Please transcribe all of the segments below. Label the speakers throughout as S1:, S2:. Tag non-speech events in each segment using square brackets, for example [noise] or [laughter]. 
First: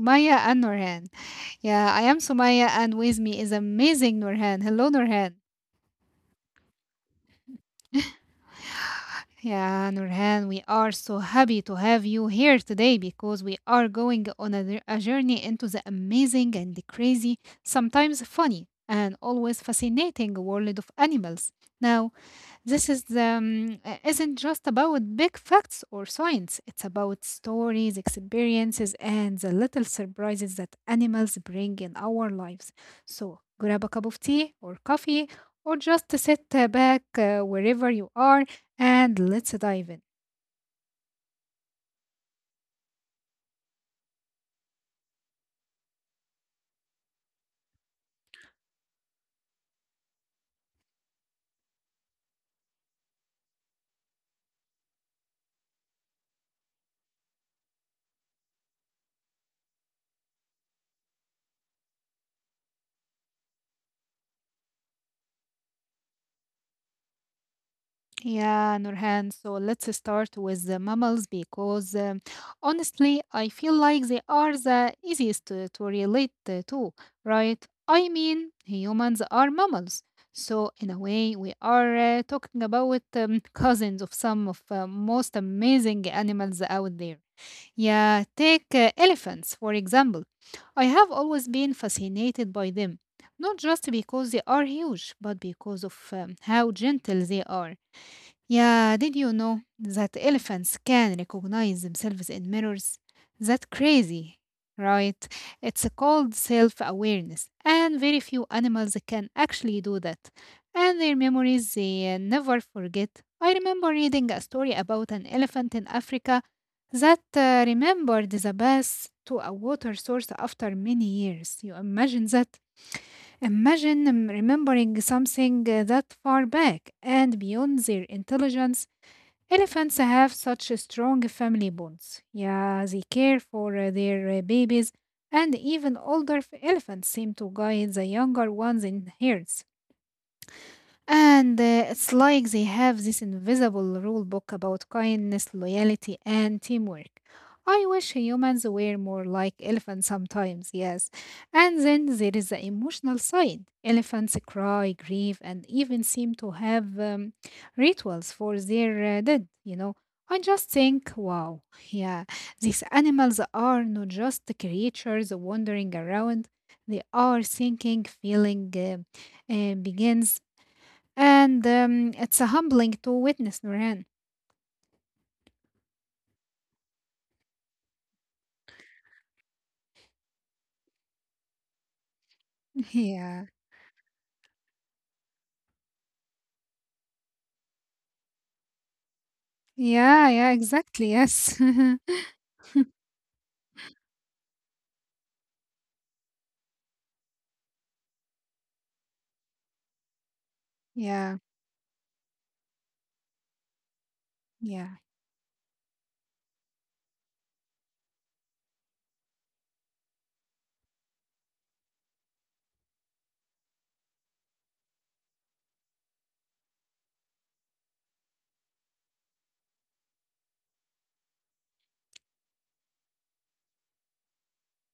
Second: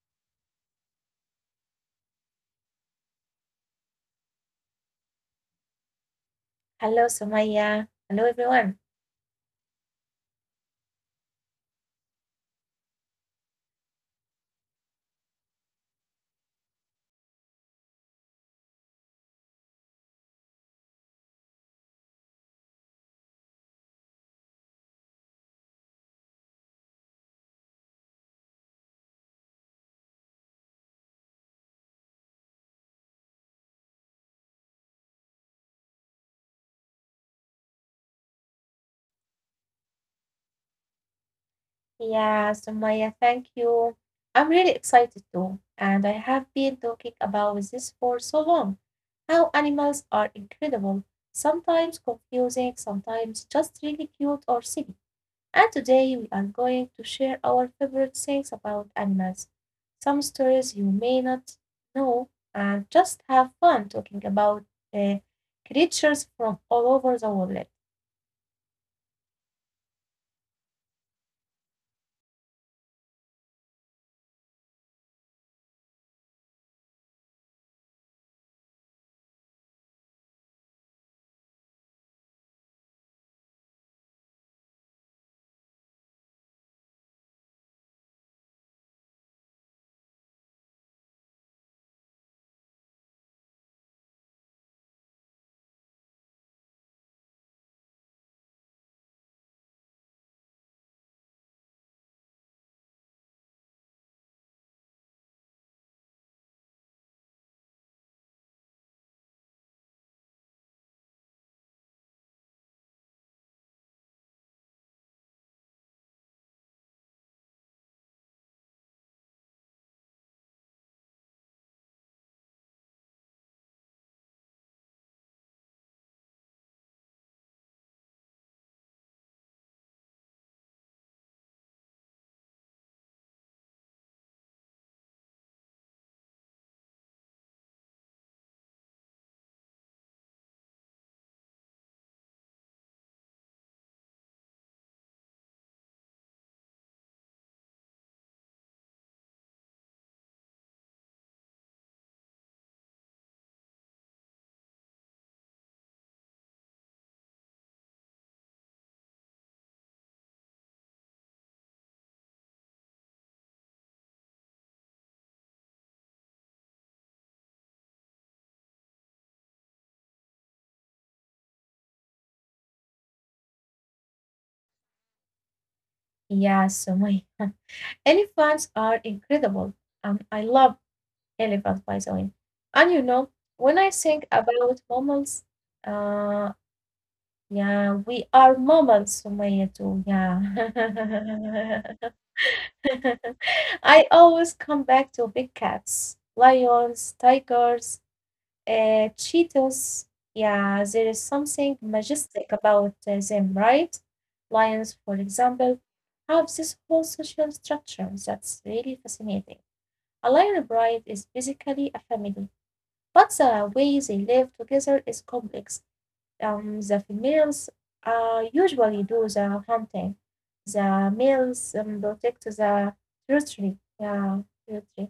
S1: Sumaya and Norhan. Yeah, I am Sumaya, and with me is amazing Norhan. Hello, Norhan.
S2: Hello, Sumaya. Hello,
S1: [laughs]
S2: everyone.
S1: Yeah, Nurhan, we are so happy to have you here today because we are going on a journey into the amazing and the crazy, sometimes funny, and always fascinating world of animals. Now, this is isn't just about big facts or science. It's about stories, experiences, and the little surprises that animals bring in our lives. So grab a cup of tea or coffee, or just sit back wherever you are, and let's dive in.
S2: Yeah, Sumaya, thank you. I'm really excited too, and I have been talking about this for so long. How animals are incredible, sometimes confusing, sometimes just really cute or silly. And today we are going to share our favorite things about animals, some stories you may not know, and just have fun talking about uh, creatures from all over the world.
S1: Yeah, Nurhan. So let's start with the mammals because honestly, I feel like they are the easiest to relate to, right? I mean, humans are mammals. So, in a way, we are talking about [laughs] cousins of some of most amazing animals out there. Yeah, take elephants, for example. I have always been fascinated by them, not just because they are huge, but because of how gentle they are. Yeah, did you know that elephants can recognize themselves in mirrors? That's crazy, right? It's called self awareness, and very few animals can actually do that. And their memories, they never forget. I remember reading a story about an elephant in Africa that remembered the bath to a water source after many years. You imagine that? Imagine remembering something that far back and beyond their intelligence. Elephants have such a strong family bonds. Yeah, they care for their babies, and even older elephants seem to guide the younger ones in herds. And it's like they have this invisible rule book about kindness, loyalty, and teamwork. I wish humans were more like elephants sometimes, yes. And then there is the emotional side. Elephants cry, grieve, and even seem to have rituals for their dead, you know. I just think, wow, yeah, these animals are not just creatures wandering around, they are thinking, feeling, begins, and it's a humbling to witness, Nurhan.
S2: Yeah, Sumaya. [laughs] Elephants are incredible, and I love elephants, by the way. And you
S1: [laughs]
S2: know,
S1: Yeah.
S2: when I think about mammals, uh, yeah, we are mammals, Sumaya, too. Yeah.
S1: Yeah, yeah, exactly. Yes. [laughs]
S2: [laughs] I always come back to big cats, lions, tigers, cheetahs. Yeah, there is
S1: Yeah.
S2: something majestic about them, right? Lions, for
S1: Yeah.
S2: example, have this whole social structure that's really fascinating. A Lyra bride is basically a family, but the way they live together is complex. The females usually do the hunting, the males protect the territory. Yeah, territory.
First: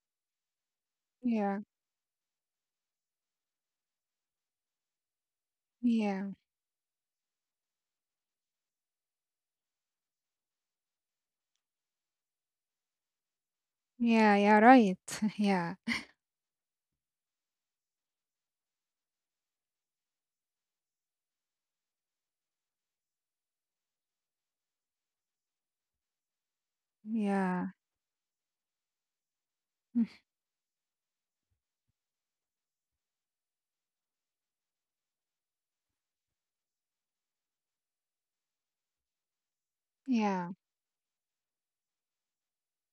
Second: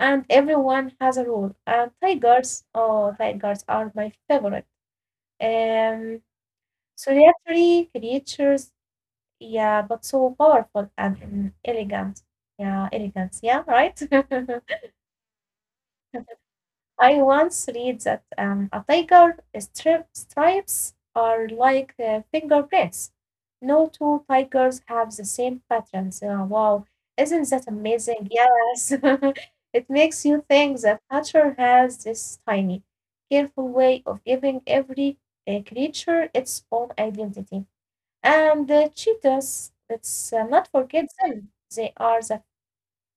S2: And everyone has a role.
S1: Yeah.
S2: And tigers, oh, tigers are my favorite. Um,
S1: Yeah.
S2: solitary creatures, yeah, but so powerful and elegant. Yeah, elegant. Yeah, right. [laughs]
S1: Yeah, yeah, right. [laughs] Yeah.
S2: I once read that a stripes are like fingerprints. No two tigers have the same patterns. Wow, isn't that
S1: Yeah.
S2: amazing? Yes. [laughs] It makes
S1: [laughs]
S2: you think that nature has this tiny, careful way of giving every creature its own identity. And the cheetahs, let's not
S1: Yeah.
S2: forget them. They are the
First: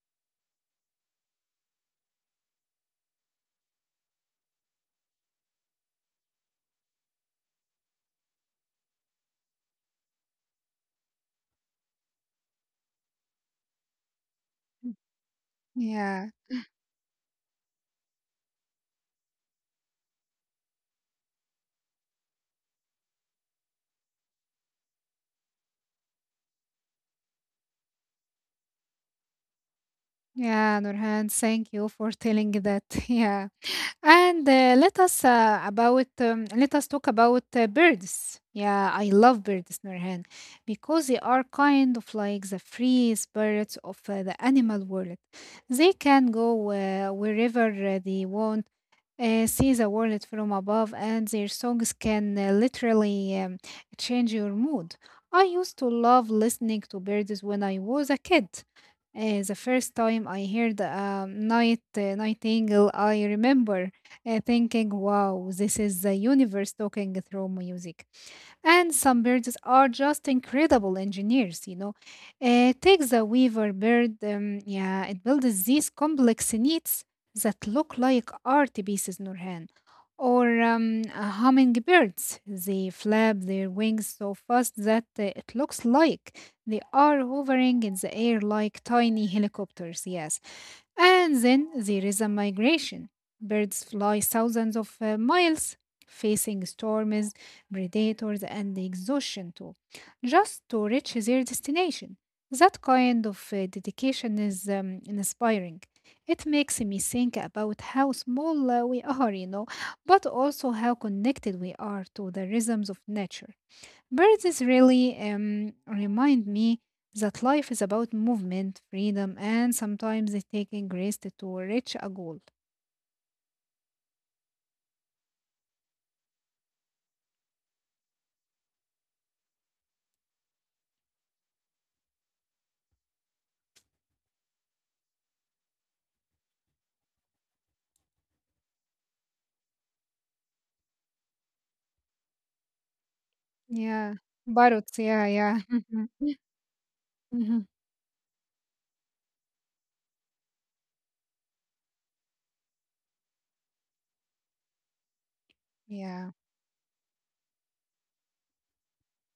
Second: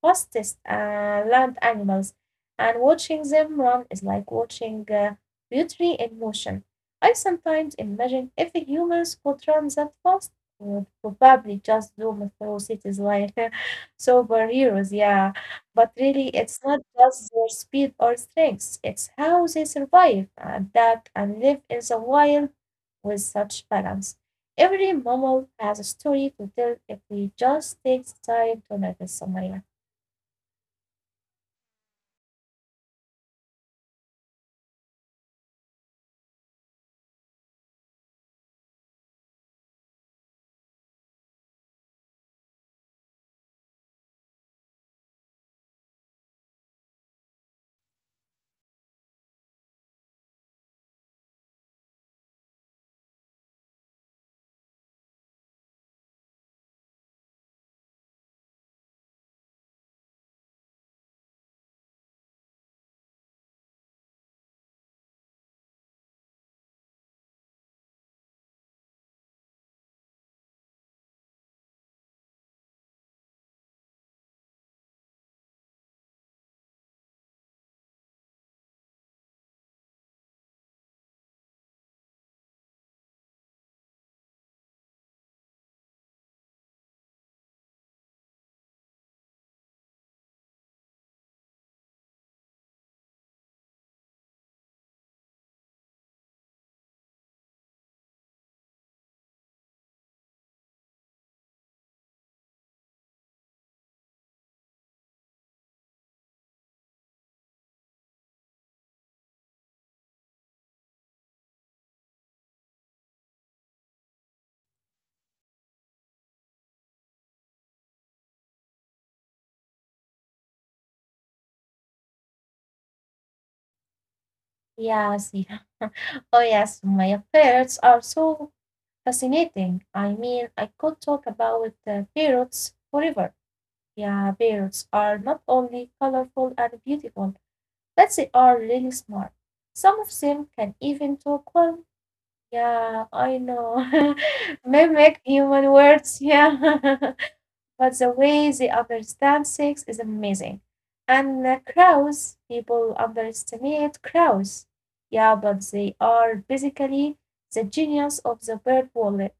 S2: fastest land animals, and watching them run is like watching beauty in motion. I sometimes imagine if humans could run that fast, we would probably just zoom through cities like [laughs] superheroes, yeah. But
S1: Yeah.
S2: really, it's not just their speed or strength, it's how they survive, adapt, and live in the wild with such balance. Every mammal has a story to tell if we just take the time to notice, Somalia.
S1: Yeah, Nurhan, thank you for telling that. [laughs] Yeah. And let us about let us talk about birds. Yeah, I love birds, Nurhan, because they are kind of like the free spirits of the animal world. They can go wherever they want, see the world from above, and their songs can literally change your mood. I used to love listening to birds when I was a kid. The first time I heard a nightingale, I remember thinking, "Wow, this is the universe talking through music." And some birds are just incredible engineers, you know. Take the weaver bird, yeah, it builds these complex needs that look like art pieces, Nurhan, or hummingbirds. They flap their wings so fast that it looks like they are hovering in the air like tiny helicopters, yes. And then there is a migration. Birds fly thousands of miles, facing storms, predators, and exhaustion too, just to reach their destination. That kind of dedication is inspiring. It makes me think about how small we are, you know, but also how connected we are to the rhythms of nature. Birds really remind me that life is about movement, freedom, and sometimes it's taking risk to reach a goal.
S2: Yes, yeah. [laughs] Oh, yes, my affairs are so fascinating. I mean, I could talk about the parrots forever. Yeah, parrots are not only colorful and beautiful, but they are really smart. Some of them can even talk well. Yeah, I know.
S1: Yeah,
S2: [laughs]
S1: parrots.
S2: Mimic
S1: Yeah, yeah, [laughs]
S2: human
S1: mhm.
S2: words. Yeah. [laughs]
S1: Mhm.
S2: But the way they understand sex is amazing. And crows, people underestimate crows. Yeah, but they
S1: Yeah,
S2: are basically the genius of the bird world.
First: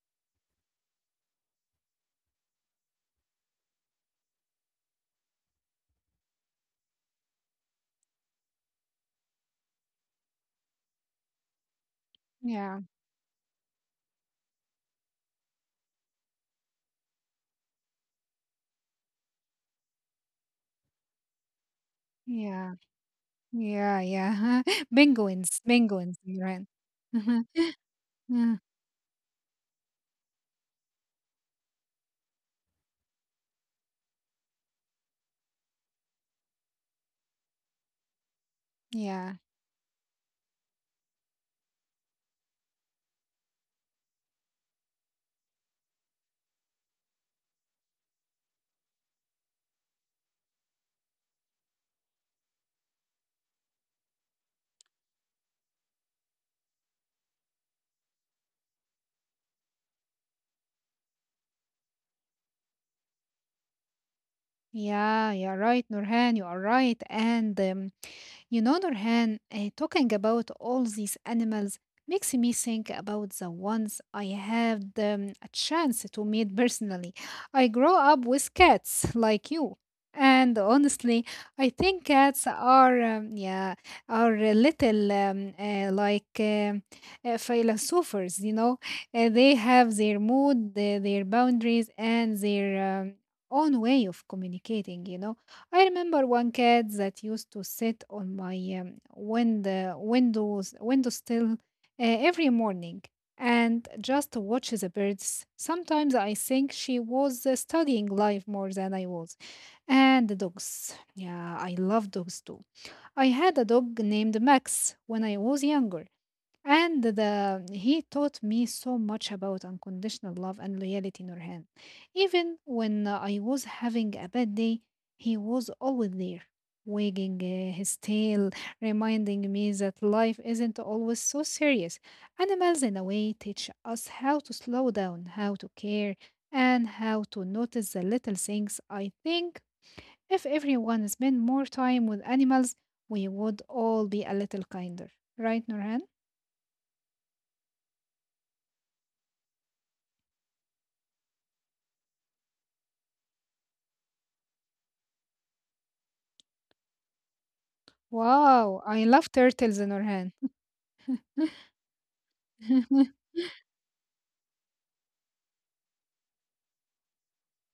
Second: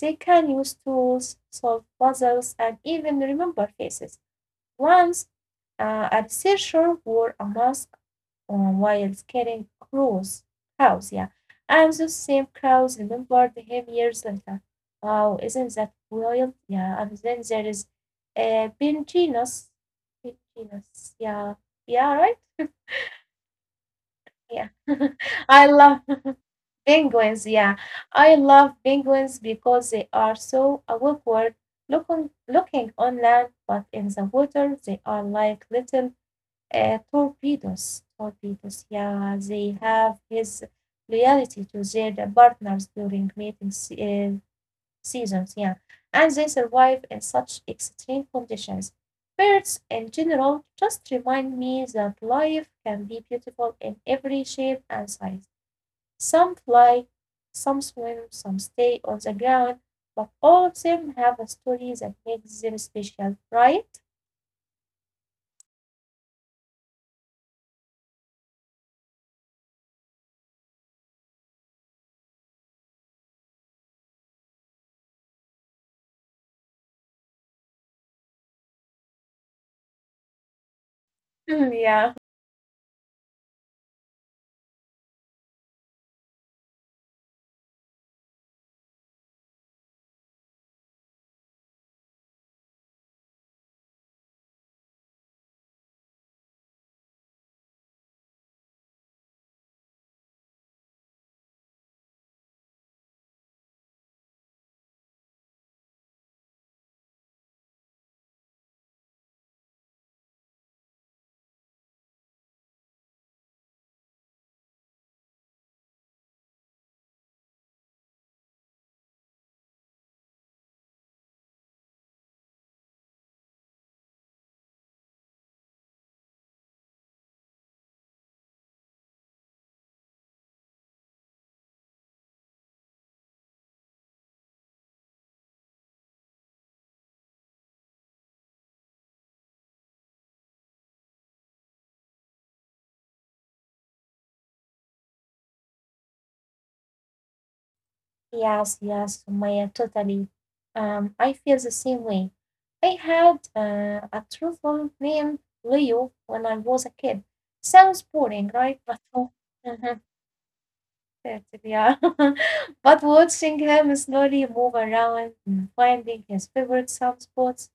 S2: They can use tools, solve puzzles, and even remember faces. Once, a researcher wore a mask while scaring crows. Crows, yeah. And those same
S1: yeah,
S2: crows remembered him years later. Wow, isn't that wild? Yeah, and then there is Benjinos. Benjinos, yeah. Yeah, right?
S1: yeah, yeah, yeah. [laughs]
S2: Yeah. [laughs]
S1: Penguins,
S2: I
S1: penguins,
S2: love
S1: right?
S2: [laughs]
S1: Mhm,
S2: penguins, yeah. I
S1: mhm.
S2: love penguins because they are so awkward looking, looking on land, but in the water they are like little torpedoes, torpedoes,
S1: Yeah.
S2: yeah, they have his loyalty to their partners during seasons, yeah, and they survive in such extreme conditions. Birds in general just remind me that life can be beautiful in every shape and size. Some fly, some swim, some stay on the ground, but all of them have a story that makes them special, right?
S1: Yeah, you're right, Nurhan. You are right. And you know, Nurhan, talking about all these animals makes me think about the ones I had a chance to meet personally. I grew up with cats [laughs] like you. And honestly, I
S2: [laughs]
S1: think
S2: yeah.
S1: cats are, are a little philosophers, you know. They have their mood, their boundaries, and their um, own way of communicating, you know. I remember one cat that used to sit on my window sill every morning and just watch the birds. Sometimes I think she was studying life more than I was. And the dogs. Yeah, I love dogs too. I had a dog named Max when I was younger. And the he taught me so much about unconditional love and loyalty, Nurhan. Even when I was having a bad day, he was always there, wagging his tail, reminding me that life isn't always so serious. Animals, in a way, teach us how to slow down, how to care, and how to notice the little things. I think if everyone spent more time with animals, we would all be a little kinder, right, Nurhan?
S2: Yes, yes, Maya, totally. I feel the same way. I had a truffle named Leo when I was a kid. Sounds boring,
S1: Wow,
S2: right?
S1: I
S2: But
S1: love
S2: [laughs] oh,
S1: turtles in
S2: mhm,
S1: Orhan.
S2: that's it, yeah. [laughs] But
S1: [laughs]
S2: watching him slowly move around and finding his favorite soft spots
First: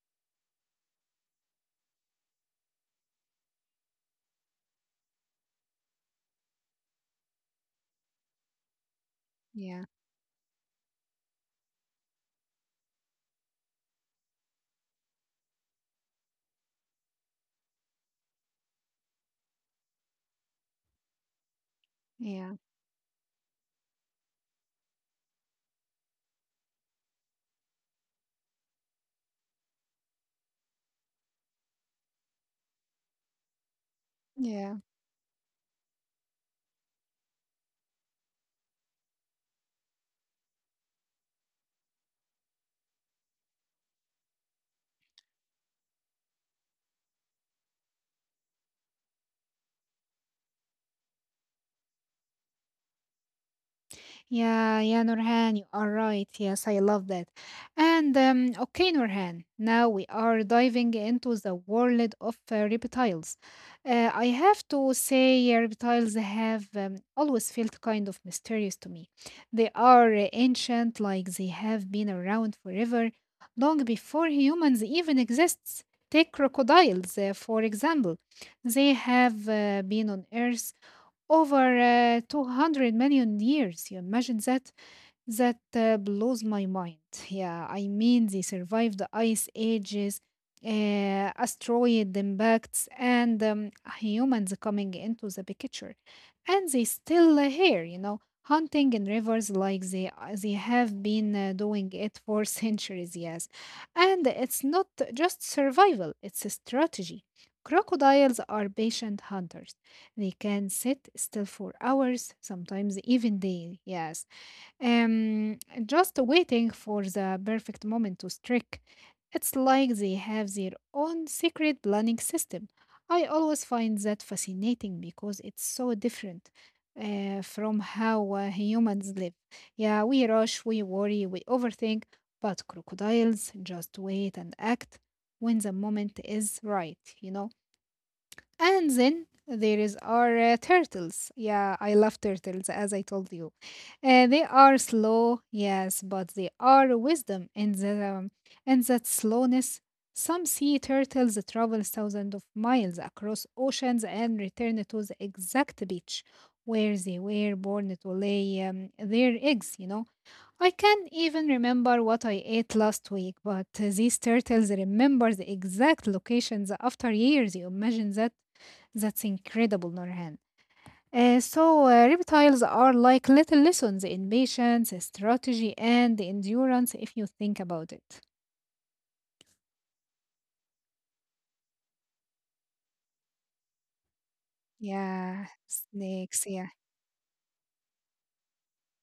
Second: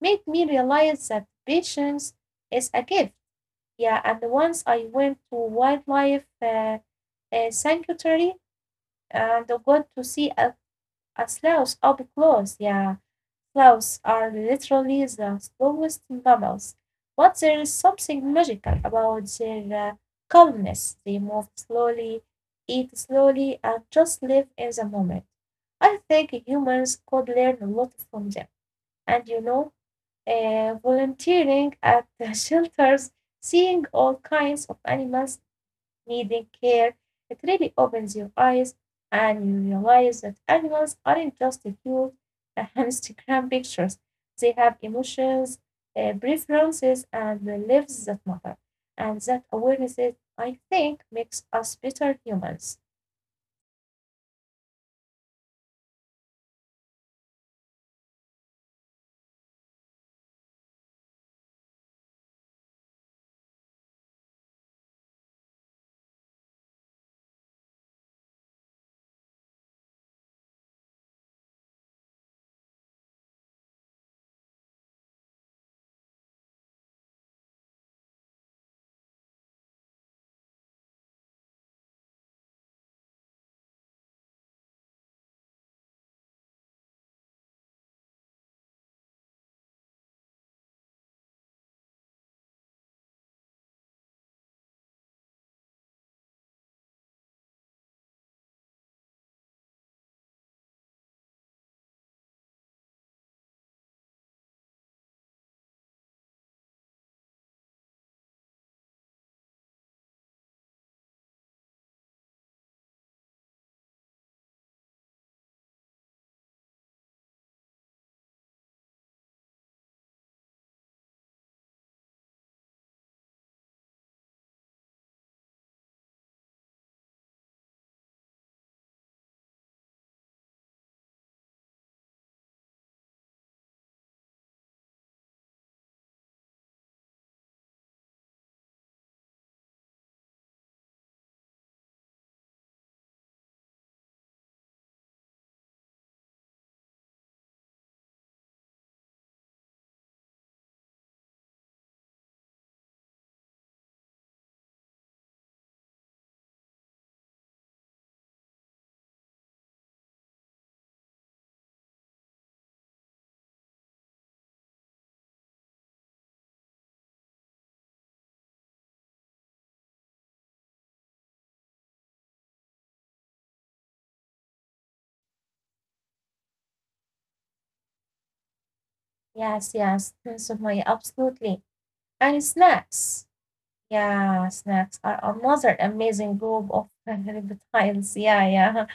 S2: made me realize that patience is a gift. Yeah, and once I went to wildlife sanctuary and got
S1: Yeah,
S2: to see a slough up close, yeah. Sloughs are literally the slowest mammals, but there is something magical about their calmness. They move slowly,
S1: yeah,
S2: eat slowly, and just live in the moment. I think humans could learn a lot from them. And you know, volunteering at the [laughs] shelters, seeing all kinds
S1: yeah.
S2: of animals needing care, it really opens your eyes and you realize that animals aren't just cute Instagram [laughs] pictures. They have emotions, preferences, and the lives that matter. And that awareness, is, I think, makes us better humans.
S1: Yeah, yeah, Nurhan, you are right. Yes, I love that. And okay, Nurhan, now we are diving into the world of reptiles. I have to say, reptiles have always felt kind of mysterious to me. They are ancient, like they have been around forever, long before humans even exists. Take crocodiles, for example. They have been on Earth over 200 million years. You imagine that? That blows my mind. Yeah, I mean, they survived the ice ages, asteroid impacts, and humans coming into the picture. And they still here, you know, hunting in rivers like they have been doing it for [laughs] centuries, yes. And it's not just survival, it's a strategy. Crocodiles are patient hunters. They can sit still for hours, sometimes even days. Yes, um, just waiting for the perfect moment to strike. It's like they have their own secret planning system. I always find that fascinating because it's so different from how humans live. Yeah, we rush, we worry, we overthink, but crocodiles just wait and act when the moment is right, you know. And then there is our turtles. Yeah, I love turtles, as I told you. They are slow, yes, but they are wisdom in the in that slowness. Some sea turtles travel thousands of miles across oceans and return to the exact beach where they were born to lay their eggs. You know, I can't even remember what I ate last week, but these turtles remember the exact locations after years. You imagine that, that's incredible, Norhan. So, reptiles are like little lessons in patience, strategy, and endurance if you think about it.
S2: Yes, yes, [laughs] so my absolutely. And snacks. Yeah, snacks are
S1: Yeah,
S2: another
S1: snakes,
S2: amazing
S1: yeah,
S2: group of [laughs] reptiles. Yeah, yeah.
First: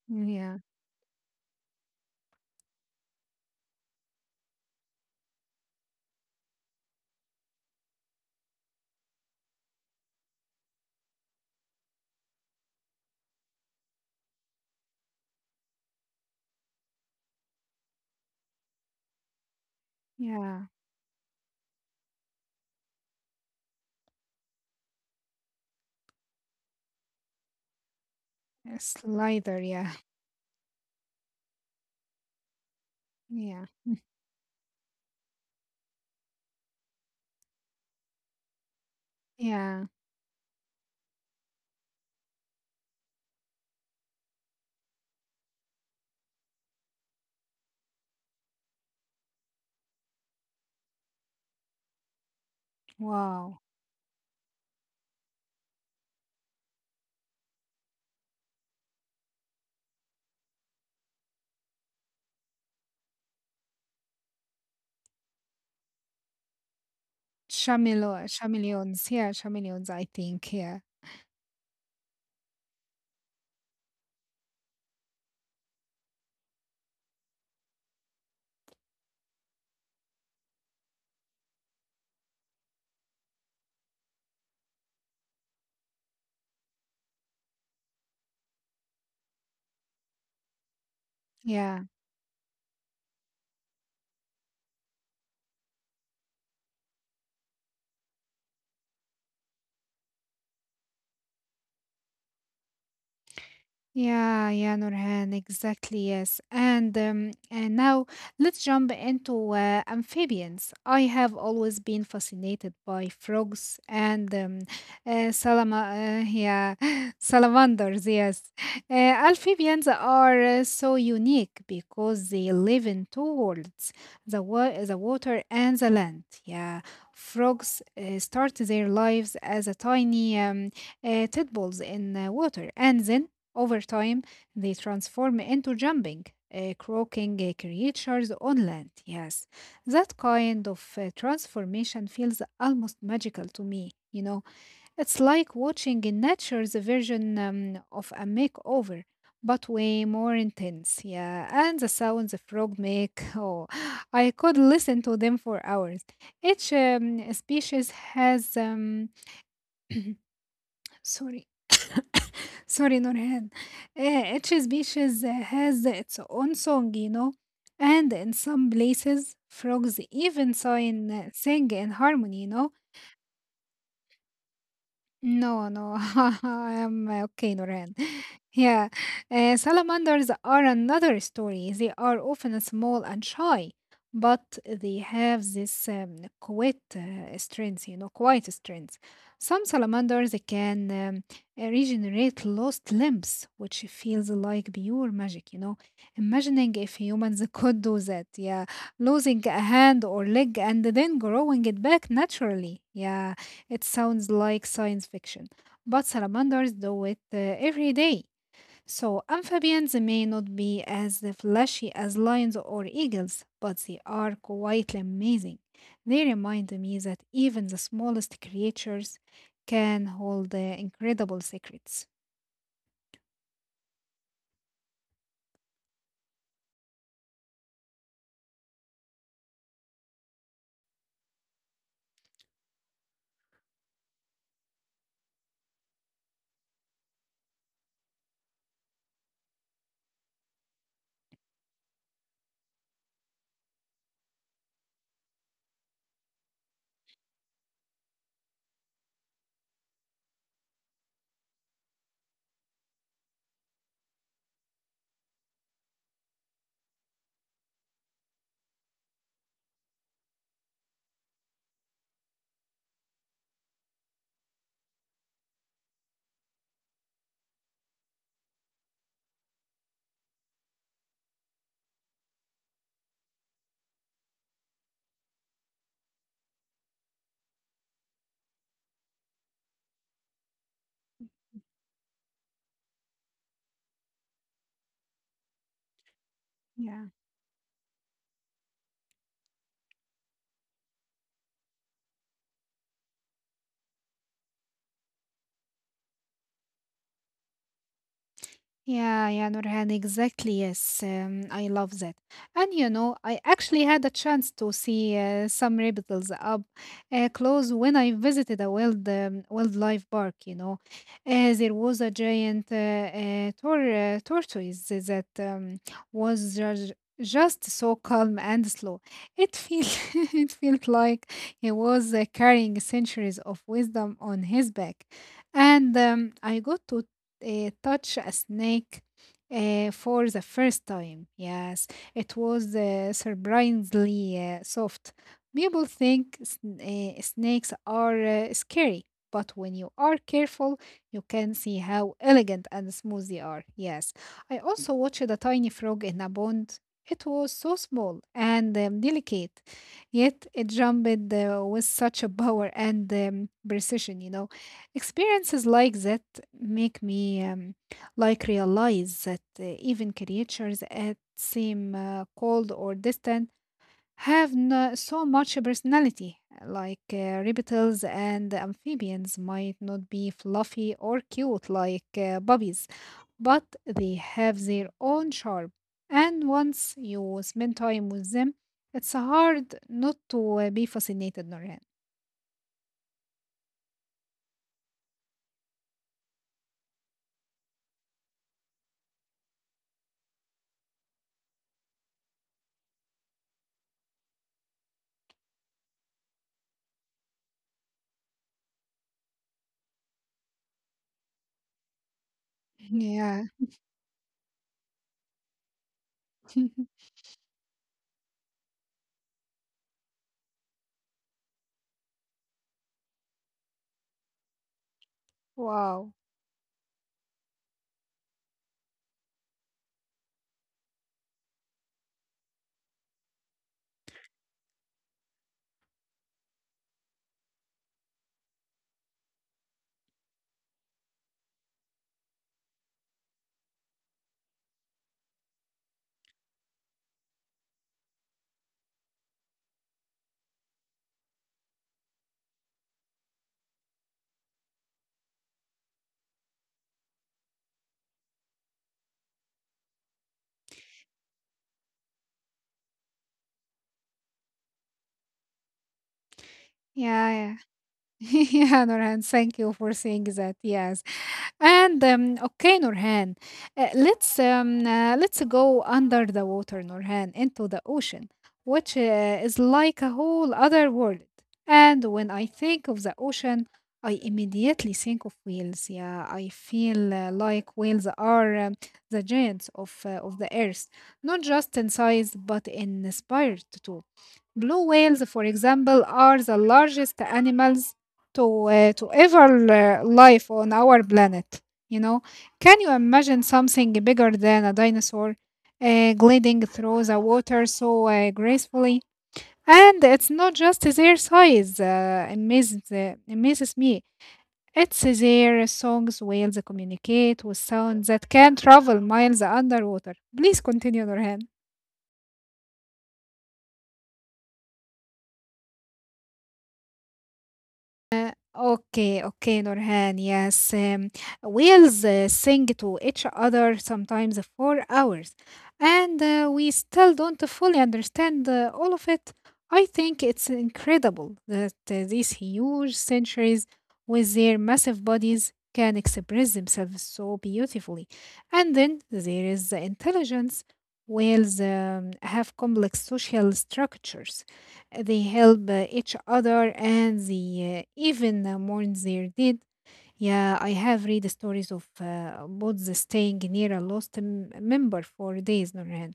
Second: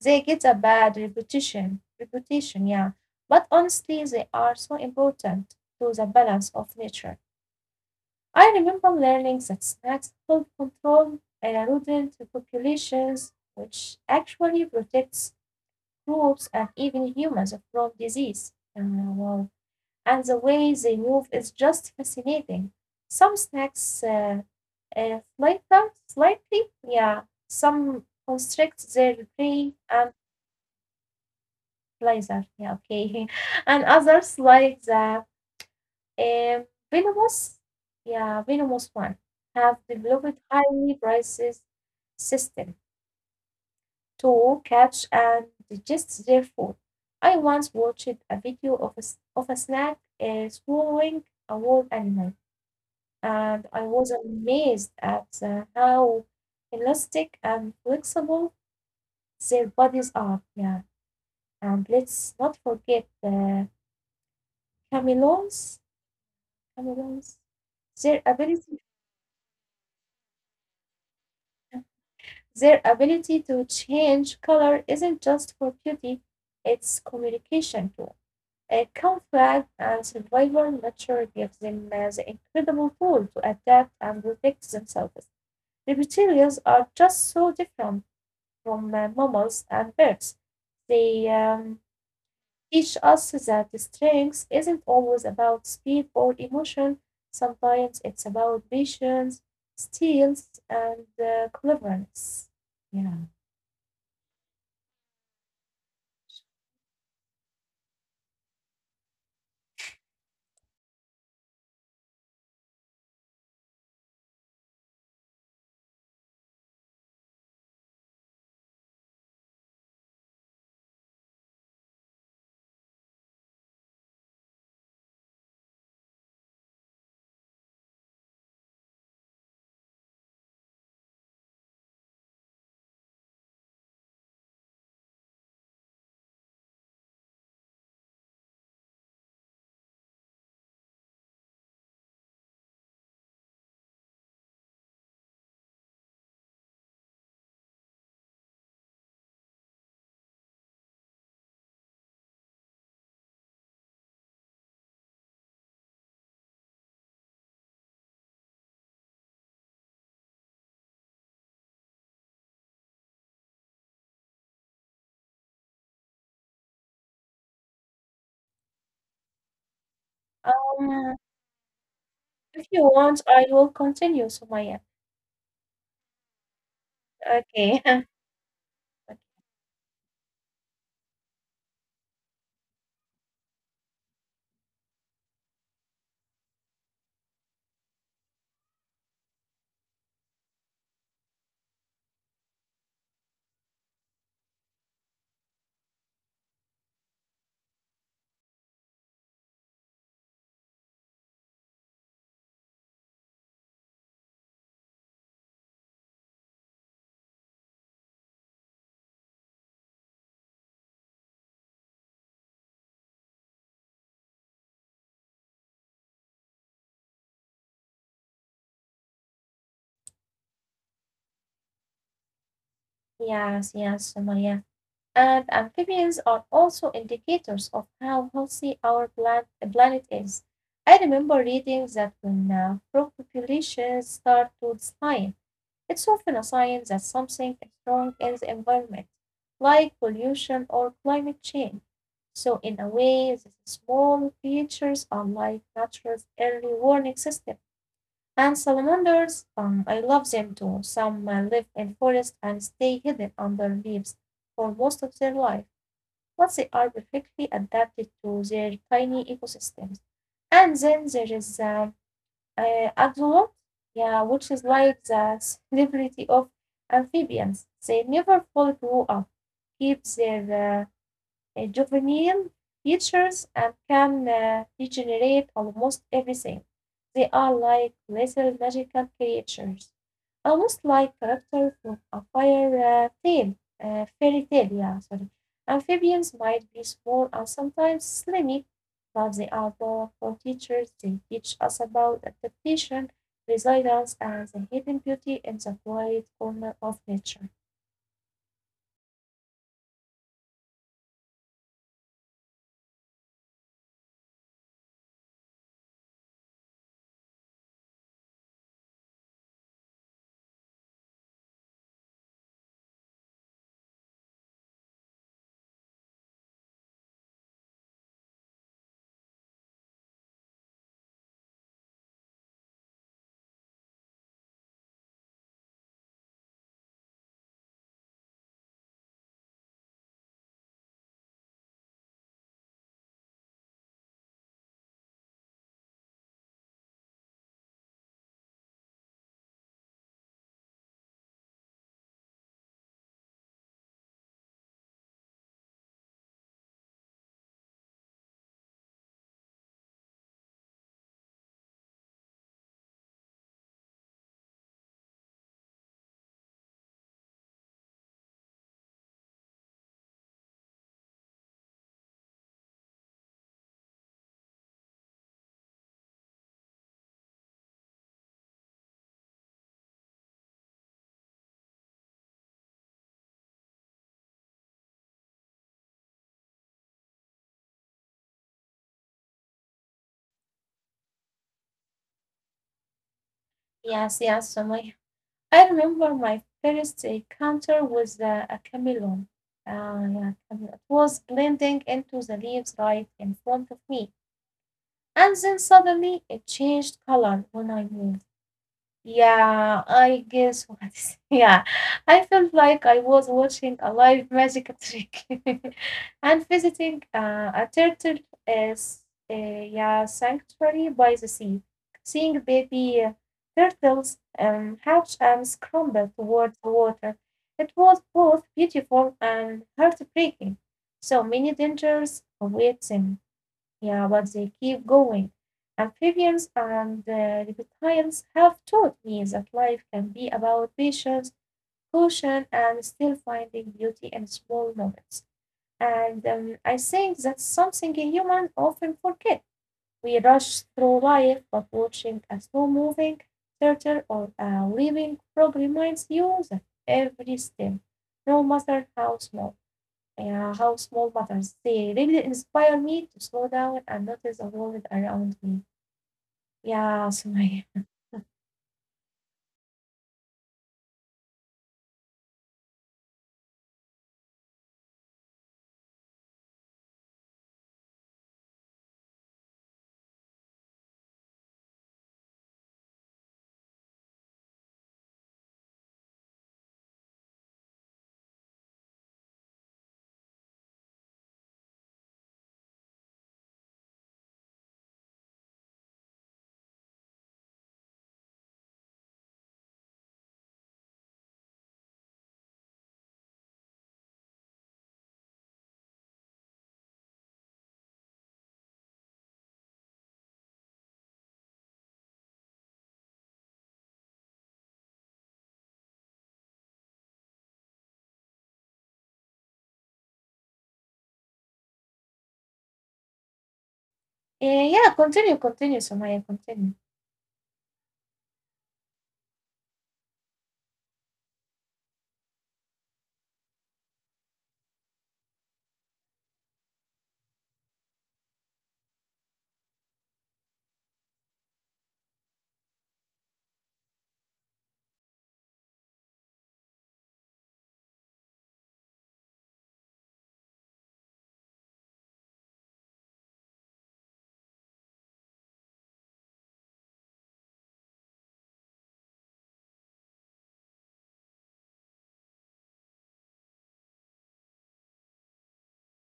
S2: They get a
S1: yeah,
S2: bad reputation reputation, yeah. But honestly they are so important to the balance of nature. I remember learning that snakes help control rodent populations, which actually protects crops and even humans from disease. Wow. And the
S1: yeah.
S2: way they move is just fascinating. Some snakes, flicker slightly, yeah. Some
S1: A
S2: constrict their
S1: slider,
S2: prey,
S1: yeah,
S2: and Blazer, yeah, okay.
S1: yeah,
S2: [laughs] And others like the um, venomous, yeah, venomous one,
S1: yeah.
S2: have developed highly precise system to catch and digest their food. I once watched a video of of a snack swallowing a wild animal,
S1: Wow.
S2: and I was amazed at how elastic and flexible their bodies are. Yeah, and let's not forget the chameleons Cameroons. Their
S1: Chamelo
S2: ability
S1: chameleons, yeah, chameleons, I think, yeah,
S2: their ability to change color isn't just for beauty, it's communication too. A camouflage and survival nature gives them the incredible tool to adapt and protect themselves. Reptilians are just so different from mammals and birds. They
S1: yeah.
S2: teach us that the strength isn't always about speed or emotion. Sometimes it's about patience, skills, and cleverness. Yeah.
S1: Yeah, yeah, Nurhan, exactly, yes. And now let's jump into amphibians. I have always been fascinated by frogs and yeah, [laughs] salamanders. Yes, amphibians are so unique because they live in two worlds: the water and the land. Yeah, frogs start their lives as a tiny tadpoles in water, and then over time, they transform into jumping, croaking creatures on land. Yes, that kind of transformation feels almost magical to me. You know, it's like watching in nature's version of a makeover, but way more intense. Yeah, and the sounds a frog make, [laughs] oh, I could listen to them for hours. Each species has, [clears throat] sorry. Sorry, Nurhan. Each species has its own song, you know, and in some places, frogs even
S2: Um,
S1: sing in harmony, you know.
S2: if you want, I will continue, Sumaya.
S1: No, no, [laughs] I am okay,
S2: Okay.
S1: Noreen.
S2: [laughs]
S1: [laughs] Yeah, salamanders are another story. They are often small and shy, but they have this quiet strength, you know, quiet strength. Some salamanders can regenerate lost limbs, which feels like pure magic, you know. Imagining if humans could do that, yeah, losing a hand or leg and then growing it back naturally, yeah. It sounds like science fiction, but salamanders do it every day. So amphibians may not be as flashy as lions or eagles, but they are quite amazing. They remind me that even the smallest creatures can hold incredible secrets.
S2: Yes, yes, Sumaya. And amphibians are also indicators of how healthy planet is. I remember reading that when frog populations start to decline, it's often a sign that something is wrong in the environment, like pollution or climate change. So, in a way, these small creatures are like nature's early warning system. And salamanders, I love them too. Some live in forests and stay hidden under leaves for most of their life, but they are perfectly adapted to their tiny ecosystems. And then there is adult, yeah, which is like the celebrity of amphibians. They never fully grow up, keep their juvenile features, and can regenerate almost everything. They are like little magical creatures. Almost like characters from a fairy tale, yeah, sorry. Amphibians might be
S1: Yeah.
S2: small and sometimes slimy, but they are powerful teachers. They teach us about adaptation, resilience, and the hidden beauty in the quiet corner of nature.
S1: Yeah, yeah, Nurhan, exactly. Yes, I love that. And you know, I actually had a chance to see some reptiles up close when I visited a wildlife park. You know, there was a giant tortoise that was just so calm and slow. It felt [laughs] it felt like he was carrying centuries of wisdom on his back, and I got to touch a snake for the first time. Yes, it was surprisingly soft. People think snakes are scary, but when you are careful, you can see how elegant and smooth they are. Yes, I also watched a tiny frog in a pond. It was so small and delicate, yet it jumped with such a power and precision, Experiences like that make me realize that even creatures that seem cold or distant have no, so much personality. Like reptiles and amphibians might not be fluffy or cute like puppies, but they have their own charm. And once you spend time with them, it's hard not to be fascinated, Noreen.
S2: Yes, yes, so my, I remember my first encounter with a chameleon. Yeah, chameleon. It was blending into the leaves right in front of me. And then suddenly it changed color when I moved. Yeah, I guess what? [laughs] Yeah, I felt like I
S1: Yeah.
S2: was watching a live magic trick [laughs] and
S1: [laughs]
S2: visiting a turtle as a yeah, sanctuary by the sea, seeing baby turtles hatch and scramble
S1: Wow.
S2: towards the water. It was both beautiful and heartbreaking. So many dangers await them. Yeah, but they keep going. Amphibians and reptilians have taught me that life can be about patience, caution, and still finding beauty in small moments. And I think that's something a human often forget. We rush through life, but watching a slow moving theater or a living frog reminds you that every step, no matter how small, matters. They really inspire me to slow down and notice the world around me. Yeah,
S1: Yeah, yeah.
S2: Sumaya.
S1: [laughs] Yeah, Nurhan, thank you for saying that. Yes, and okay, Nurhan, let's go under the water, Nurhan, into the ocean, which is like a whole other world. And when I think of the ocean, I immediately think of whales. Yeah, I feel like whales are the giants of of the earth, not just in size but in spirit too. Blue whales, for example, are the largest animals to ever live on our planet. You know, can you imagine something bigger than a dinosaur gliding through the water so gracefully? And it's not just their size amazes me. It's their songs, whales communicate with sounds that can travel miles underwater. Please continue, Norhan.
S2: Uh, yeah, continue, continue, Sumaya, continue.
S1: Okay, okay, Nurhan. Yes, whales sing to each other sometimes for hours, and we still don't fully understand all of it. I think it's incredible that these huge centuries, with their massive bodies, can express themselves so beautifully. And then there is the intelligence. Whales have complex social structures. They help each other, and they even mourn their dead. Yeah, I have read stories of boats staying near a lost member for days, Nurhan.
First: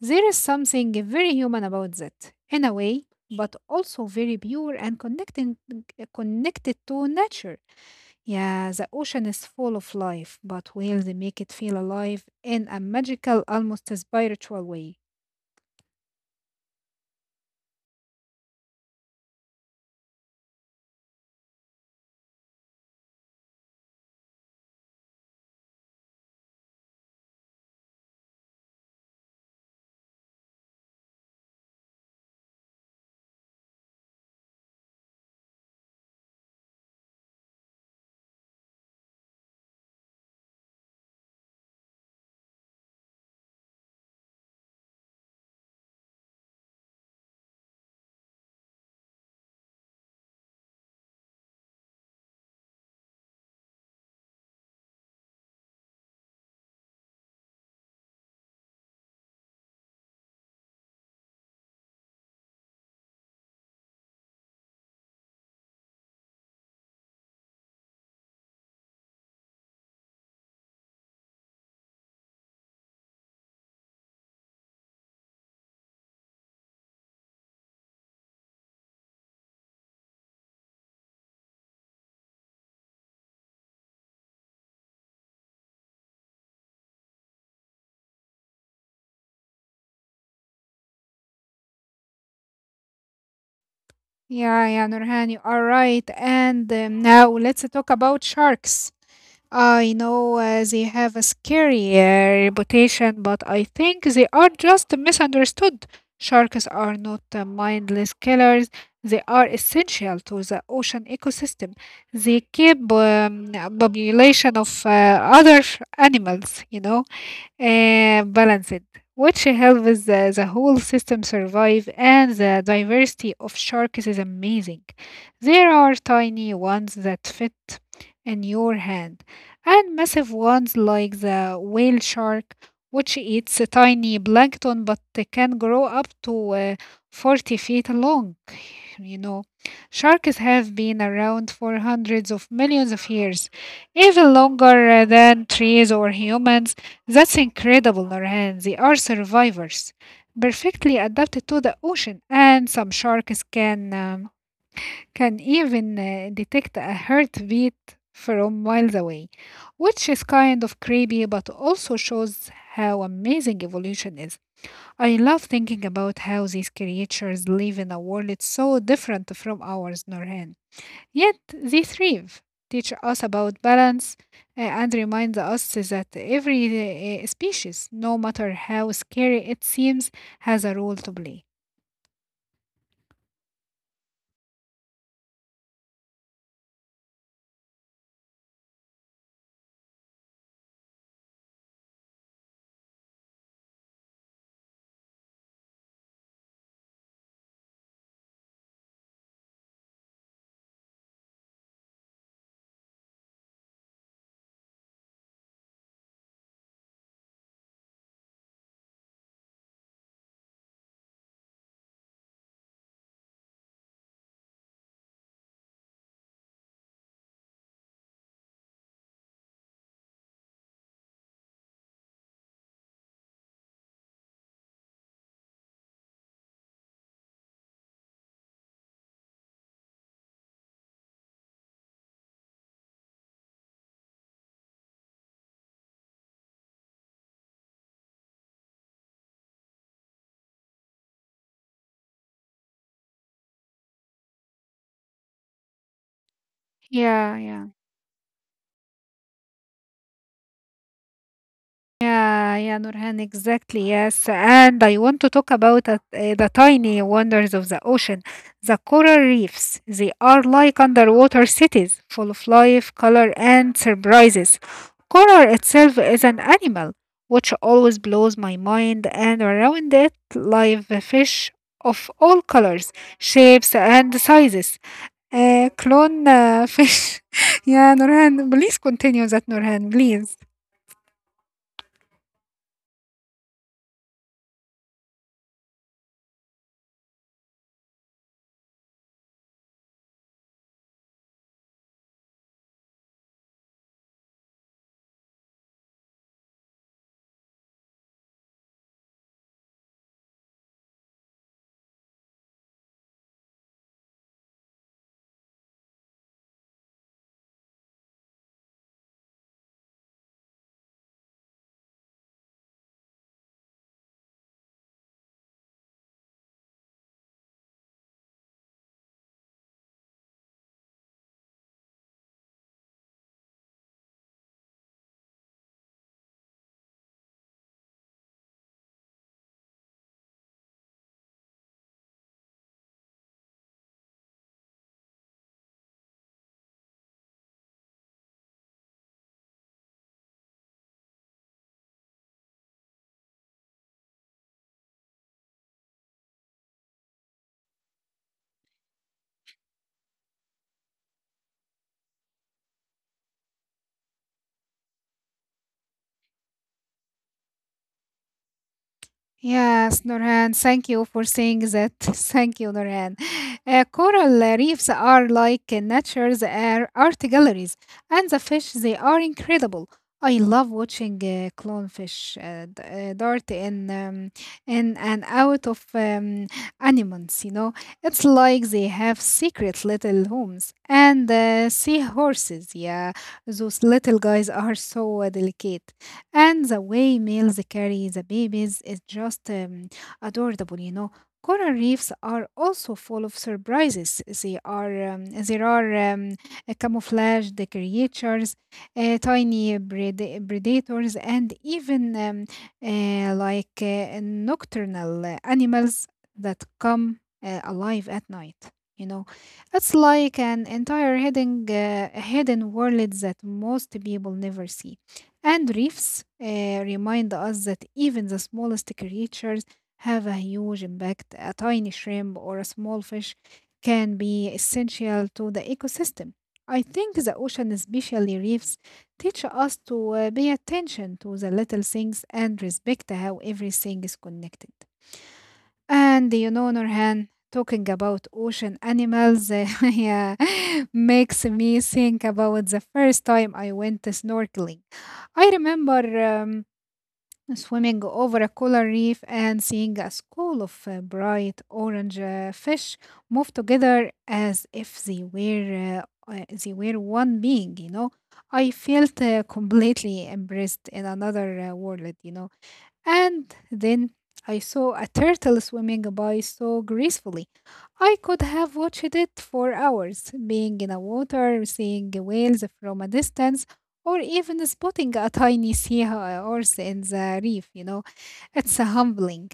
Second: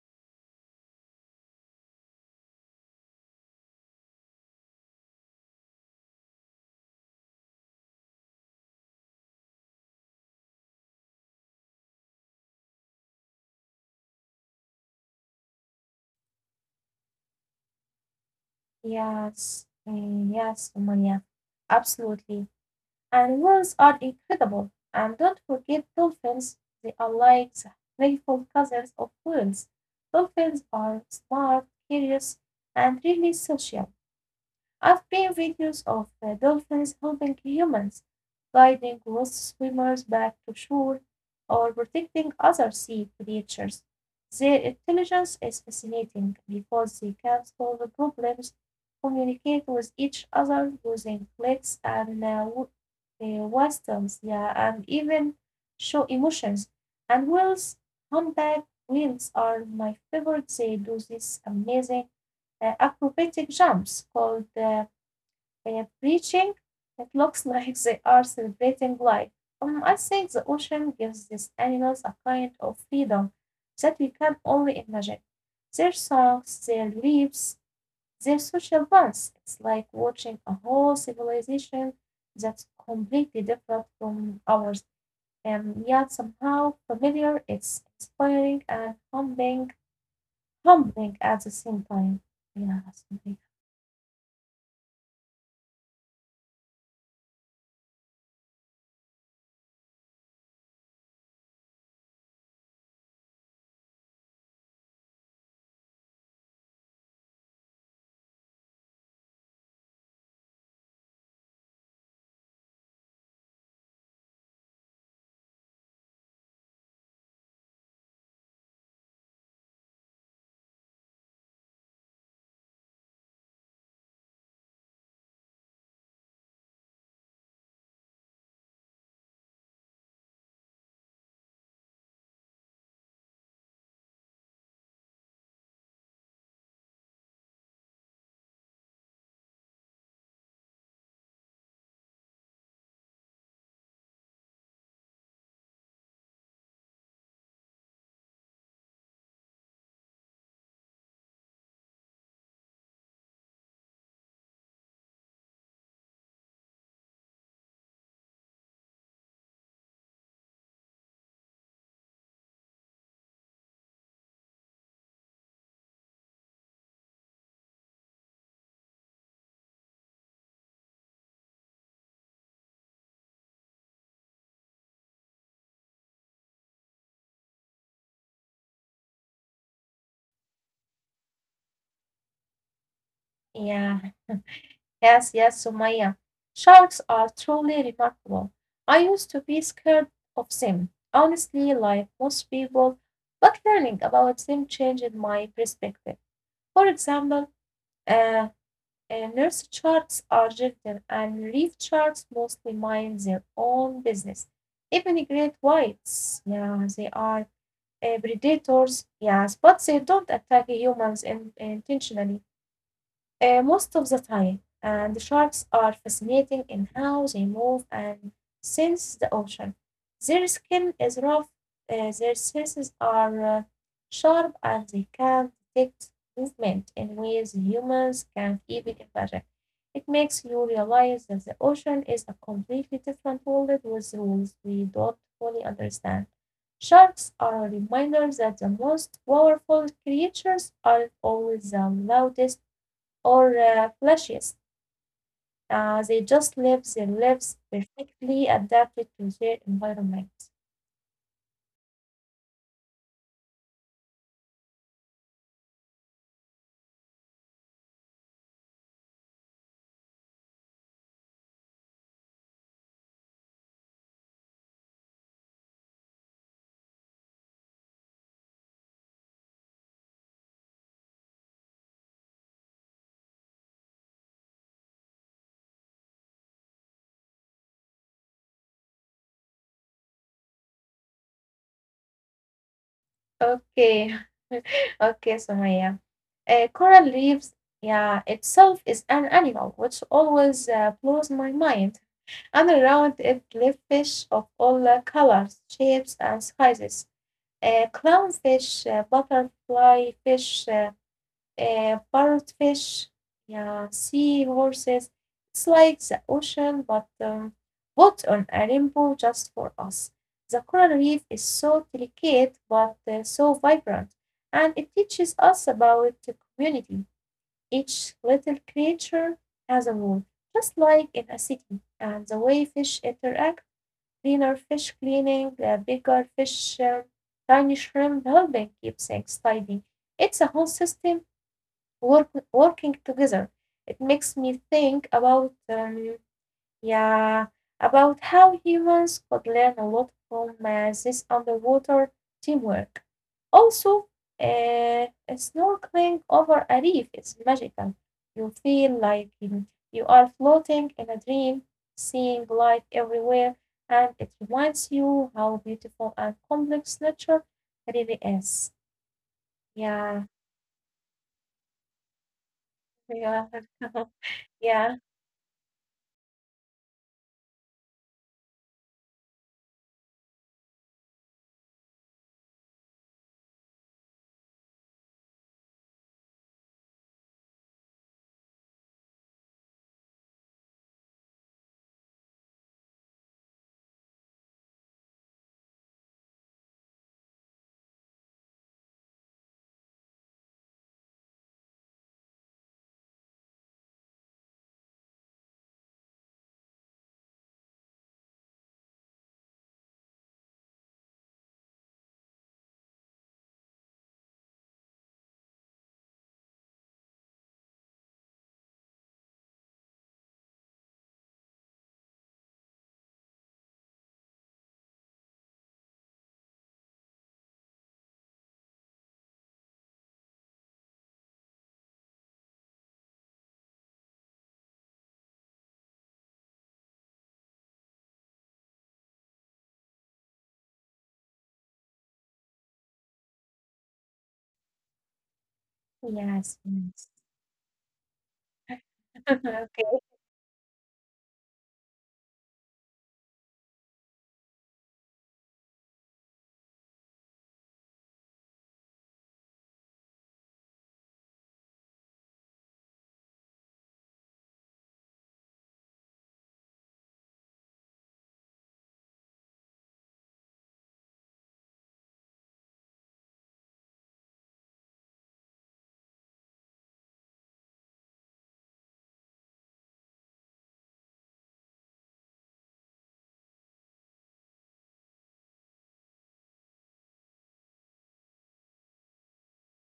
S1: There is something very human about that, in a way, but also very pure and connected to nature. Yeah, the ocean is full of life, but whales make it feel alive in a magical, almost spiritual way.
S2: Yes, yes, Sumaya, absolutely. And words are incredible. And don't forget dolphins. They are like the playful cousins of whales. Dolphins are smart, curious, and really social. I've seen videos of dolphins helping humans, guiding lost swimmers back to shore, or protecting other sea creatures. Their intelligence is fascinating because they can solve problems, communicate with each other using clicks and whistles, yeah, and even show emotions. And whales, humpback whales are my favorite. They do these amazing acrobatic jumps called preaching, it looks like they are celebrating life. I think the ocean gives these animals a kind of freedom that we can only imagine. Their songs, their leaves, their social bonds. It's like watching a whole civilization that's completely different from ours, and yet somehow familiar. It's inspiring and humbling, humbling at the same time. Yeah, something.
S1: Yeah, yeah, Nurhan, you are right. And now let's talk about sharks. I know they have a scary reputation, but I think they are just misunderstood. Sharks are not mindless killers, they are essential to the ocean ecosystem. They keep a population of other animals, you know, balanced, which helps the whole system survive, and the diversity of sharks is amazing. There are tiny ones that fit in your hand, and massive ones like the whale shark, which eats a tiny plankton, but they can grow up to 40 feet long. [sighs] You know, sharks have been around for hundreds of millions of years, even longer than trees or humans. That's incredible, Norhan. They are survivors, perfectly adapted to the ocean, and some sharks can even detect a heartbeat from miles away, which is kind of creepy, but also shows how amazing evolution is. I love thinking about how these creatures live in a world so different from ours, Norhan. Yet these reef teach us about balance and remind us that every species, no matter how scary it seems, has a role to play.
S2: Yeah. Yes, yes, Sumaya. Sharks are truly remarkable. I used to be scared of them, honestly, like most people, but learning about them changed my perspective. For example, uh, nurse sharks are gentle and reef sharks mostly mind their own business. Even great whites, yeah, they are predators, yes, but they don't attack humans intentionally. Most of the time, and the sharks are fascinating in how they move and sense the ocean. Their skin is rough, their senses are sharp, and they can detect movement in ways humans can't even imagine. It makes you realize that the ocean is a completely different world with rules we don't fully understand. Sharks are a reminder that the most powerful creatures aren't always the loudest or flashiest. They just live their
S1: Yeah,
S2: lives
S1: yeah.
S2: perfectly adapted to their environment.
S1: Yeah, yeah, Nurhan, exactly. Yes. And I want to talk about the tiny wonders of the ocean, the coral reefs. They are like underwater cities full of life, color, and surprises. Coral itself is an animal, which always blows my mind, and around it live fish of all colors, shapes, and sizes. Clone [laughs] fish. Yeah, Nurhan, please continue that, Nurhan, please.
S2: Okay, [laughs] okay, Sumaya. Coral reefs, yeah, itself is an animal, which always blows my mind. And around it live fish of all colors, shapes, and sizes. Clownfish, butterfly fish, parrotfish, yeah, sea horses. It's like the ocean, but what on a rainbow just for us. The coral reef is so delicate but so vibrant, and it teaches us about the community. Each little creature has a role, just like in a city, and the way fish interact, cleaner fish cleaning, bigger fish, tiny shrimp helping keep things tidy. It's a whole working together. It makes me think about yeah, about how humans could learn a lot from this underwater teamwork. Also, snorkeling over a reef is magical. You feel like you are floating in a dream, seeing life everywhere, and it reminds you how beautiful and complex nature really is.
S1: Yes,
S2: Yeah,
S1: Nurhan, thank you for saying that. [laughs] Thank you, Nurhan.
S2: yeah,
S1: Coral
S2: [laughs] yeah.
S1: reefs are like nature's art galleries, and the fish, they are incredible. I love watching clownfish dart in and out of anemones, It's like they have secret little homes. And seahorses, yeah, those little guys are so delicate. And the way males carry the babies is just adorable, Coral reefs are also full of surprises. They are there are camouflaged creatures, tiny predators, and even nocturnal animals that come alive at night. You know, it's like an entire hidden world that most people never see. And reefs remind us that even the smallest creatures have a huge impact. A tiny shrimp or a small fish can be essential to the ecosystem. I think the ocean, especially reefs, teach us to pay attention to the little things and respect how everything is connected.
S2: Yes,
S1: And you know,
S2: yes.
S1: Norhan, talking about ocean
S2: [laughs]
S1: animals
S2: Okay.
S1: [laughs] yeah, makes me think about the first time I went snorkeling. I remember swimming over a coral reef and seeing a school of bright orange fish move together as if they were one being. You know, I felt completely embraced in another world. You know, and then I saw a turtle swimming by so gracefully. I could have watched it for hours, being in the water, seeing whales from a distance, or even spotting a tiny sea horse in the reef, you know. It's humbling.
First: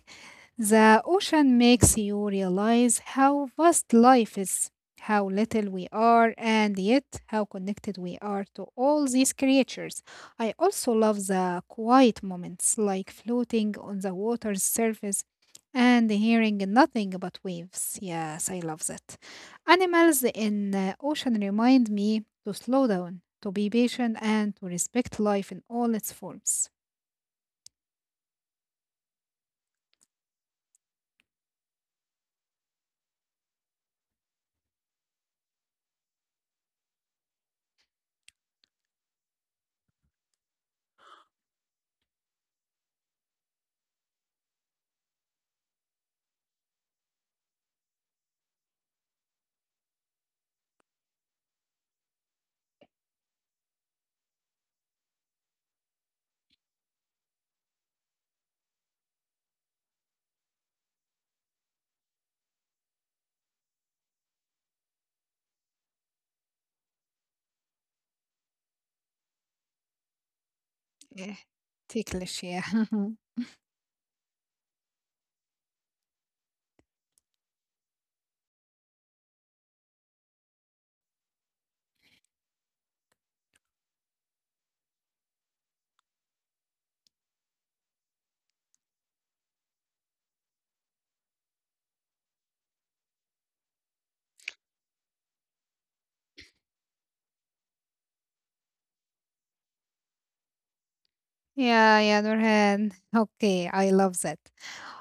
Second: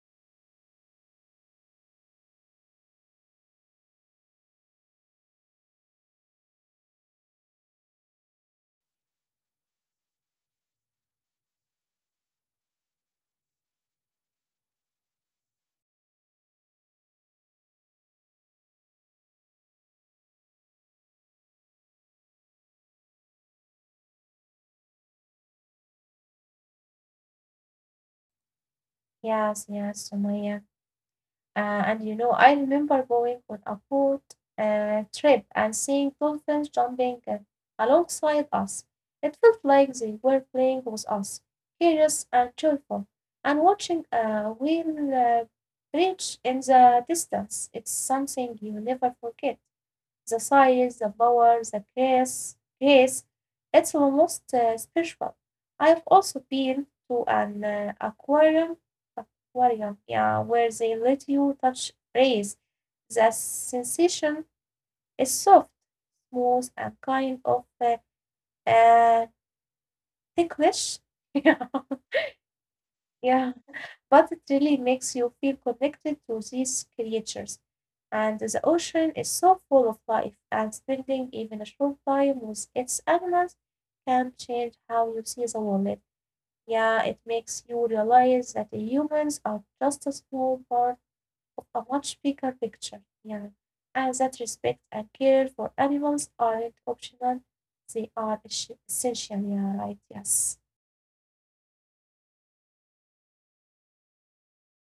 S1: The ocean makes you realize how vast life is, how little we are, and yet how connected we are to all these creatures. I also love the quiet moments, like floating on the water's surface and hearing nothing but waves. Yes, I love that. Animals in the ocean remind me to slow down, to be patient, and to respect life in all its forms.
S2: Yes, yes, Sumaya. And you know, I remember going on a boat trip and seeing dolphins jumping alongside us. It felt like they were playing with us, curious and joyful, and watching a whale breach in the distance. It's something you never forget. The size, the power, the grace. It's almost spiritual. I've also been to an aquarium, yeah, where they let you touch rays. The sensation is soft, smooth, and kind of uh, ticklish.
S1: Eh,
S2: [laughs] Yeah,
S1: ticklish, yeah. [laughs]
S2: yeah, but it really makes you feel connected to these creatures. And the ocean is so full of life, and spending even a short time with its animals can change how you see the world. Yeah, it makes you realize that the humans are just a small part of a much bigger picture. Yeah, and that respect and care for animals aren't optional, they are essential. Yeah, right. Yes.
S1: Yeah, yeah, Nurhan. Okay, I love that.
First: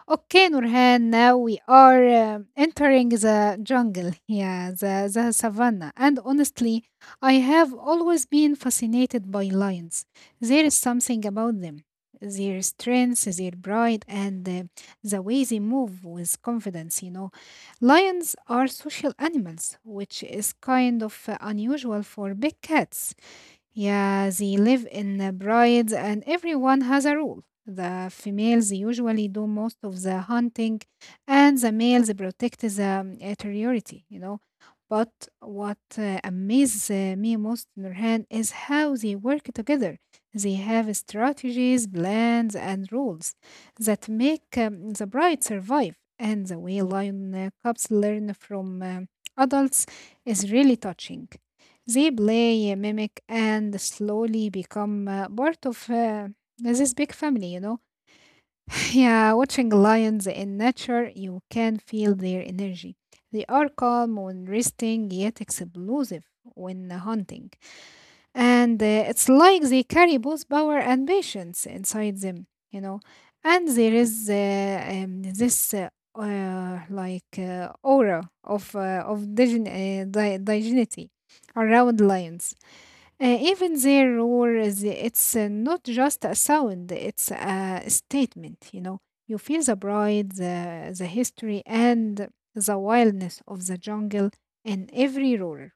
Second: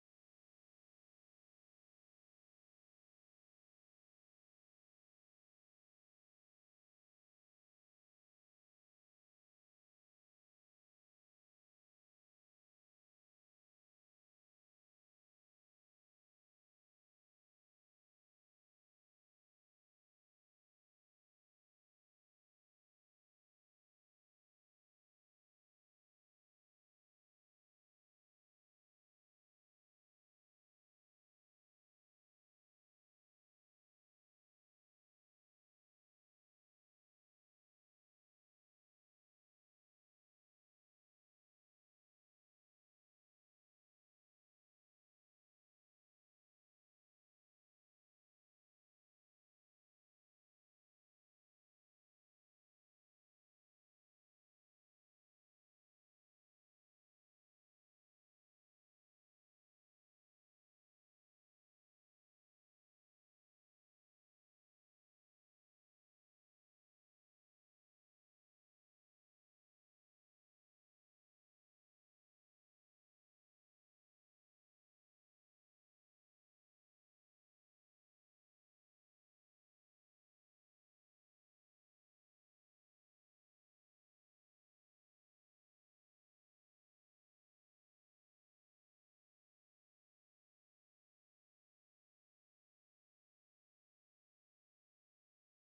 S1: Okay, Nurhan, now we are entering the jungle, yeah, the savannah. And honestly, I have always been fascinated by lions. There is something about them, their strength, their pride, and the way they move with confidence, you know. Lions are social animals, which is kind of unusual for big cats. Yeah, they live in brides, and everyone has a role. The females usually do most of the hunting, and the males protect the territory, you know. But what amazes me most, Nurhan, is how they work together. They have strategies, plans, and rules that make the bride survive. And the way lion cubs learn from adults is really touching. They play, mimic, and slowly become part of this big family, you know. [laughs] Yeah, watching lions in nature, you can feel their energy. They are calm when resting, yet explosive when hunting. And it's like they carry both power and patience inside them, you know. And there is this like aura of dignity around lions. Even their roar, is it's not just a sound, it's a statement, you know. You feel the pride, the history, and the wildness of the jungle in every roar.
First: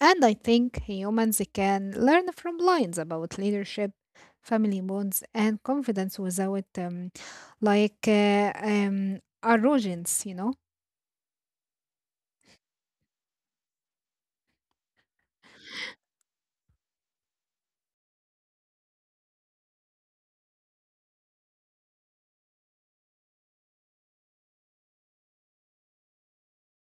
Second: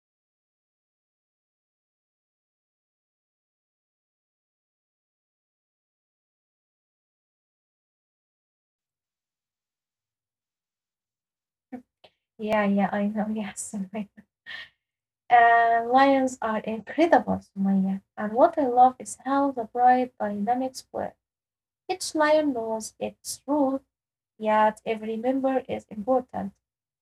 S1: And I think humans can learn from lions about leadership, family bonds, and confidence without like uh, um, arrogance, you know.
S2: Yeah, yeah, I know. Yes. [laughs] Right. And lions are incredible, Sumaya. And what I love is how the bright dynamics work. Each lion knows its role, yet every member is important.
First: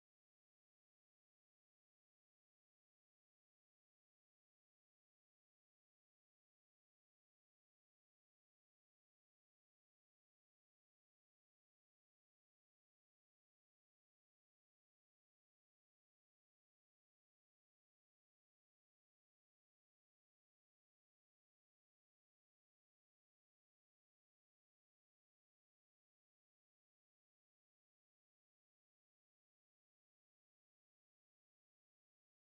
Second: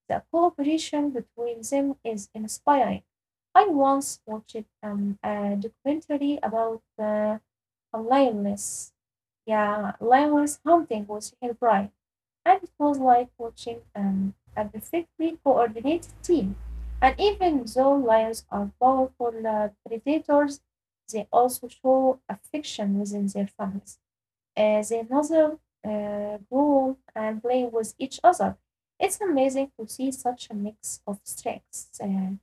S2: The cooperation between them is inspiring. I once watched a documentary about a lioness. Yeah, lioness hunting with her pride, and it was like watching a perfectly coordinated team. And even though lions are powerful predators, they also show affection within their families. Uh, they nuzzle, growl, and play with each other. It's amazing to see such a mix of strengths,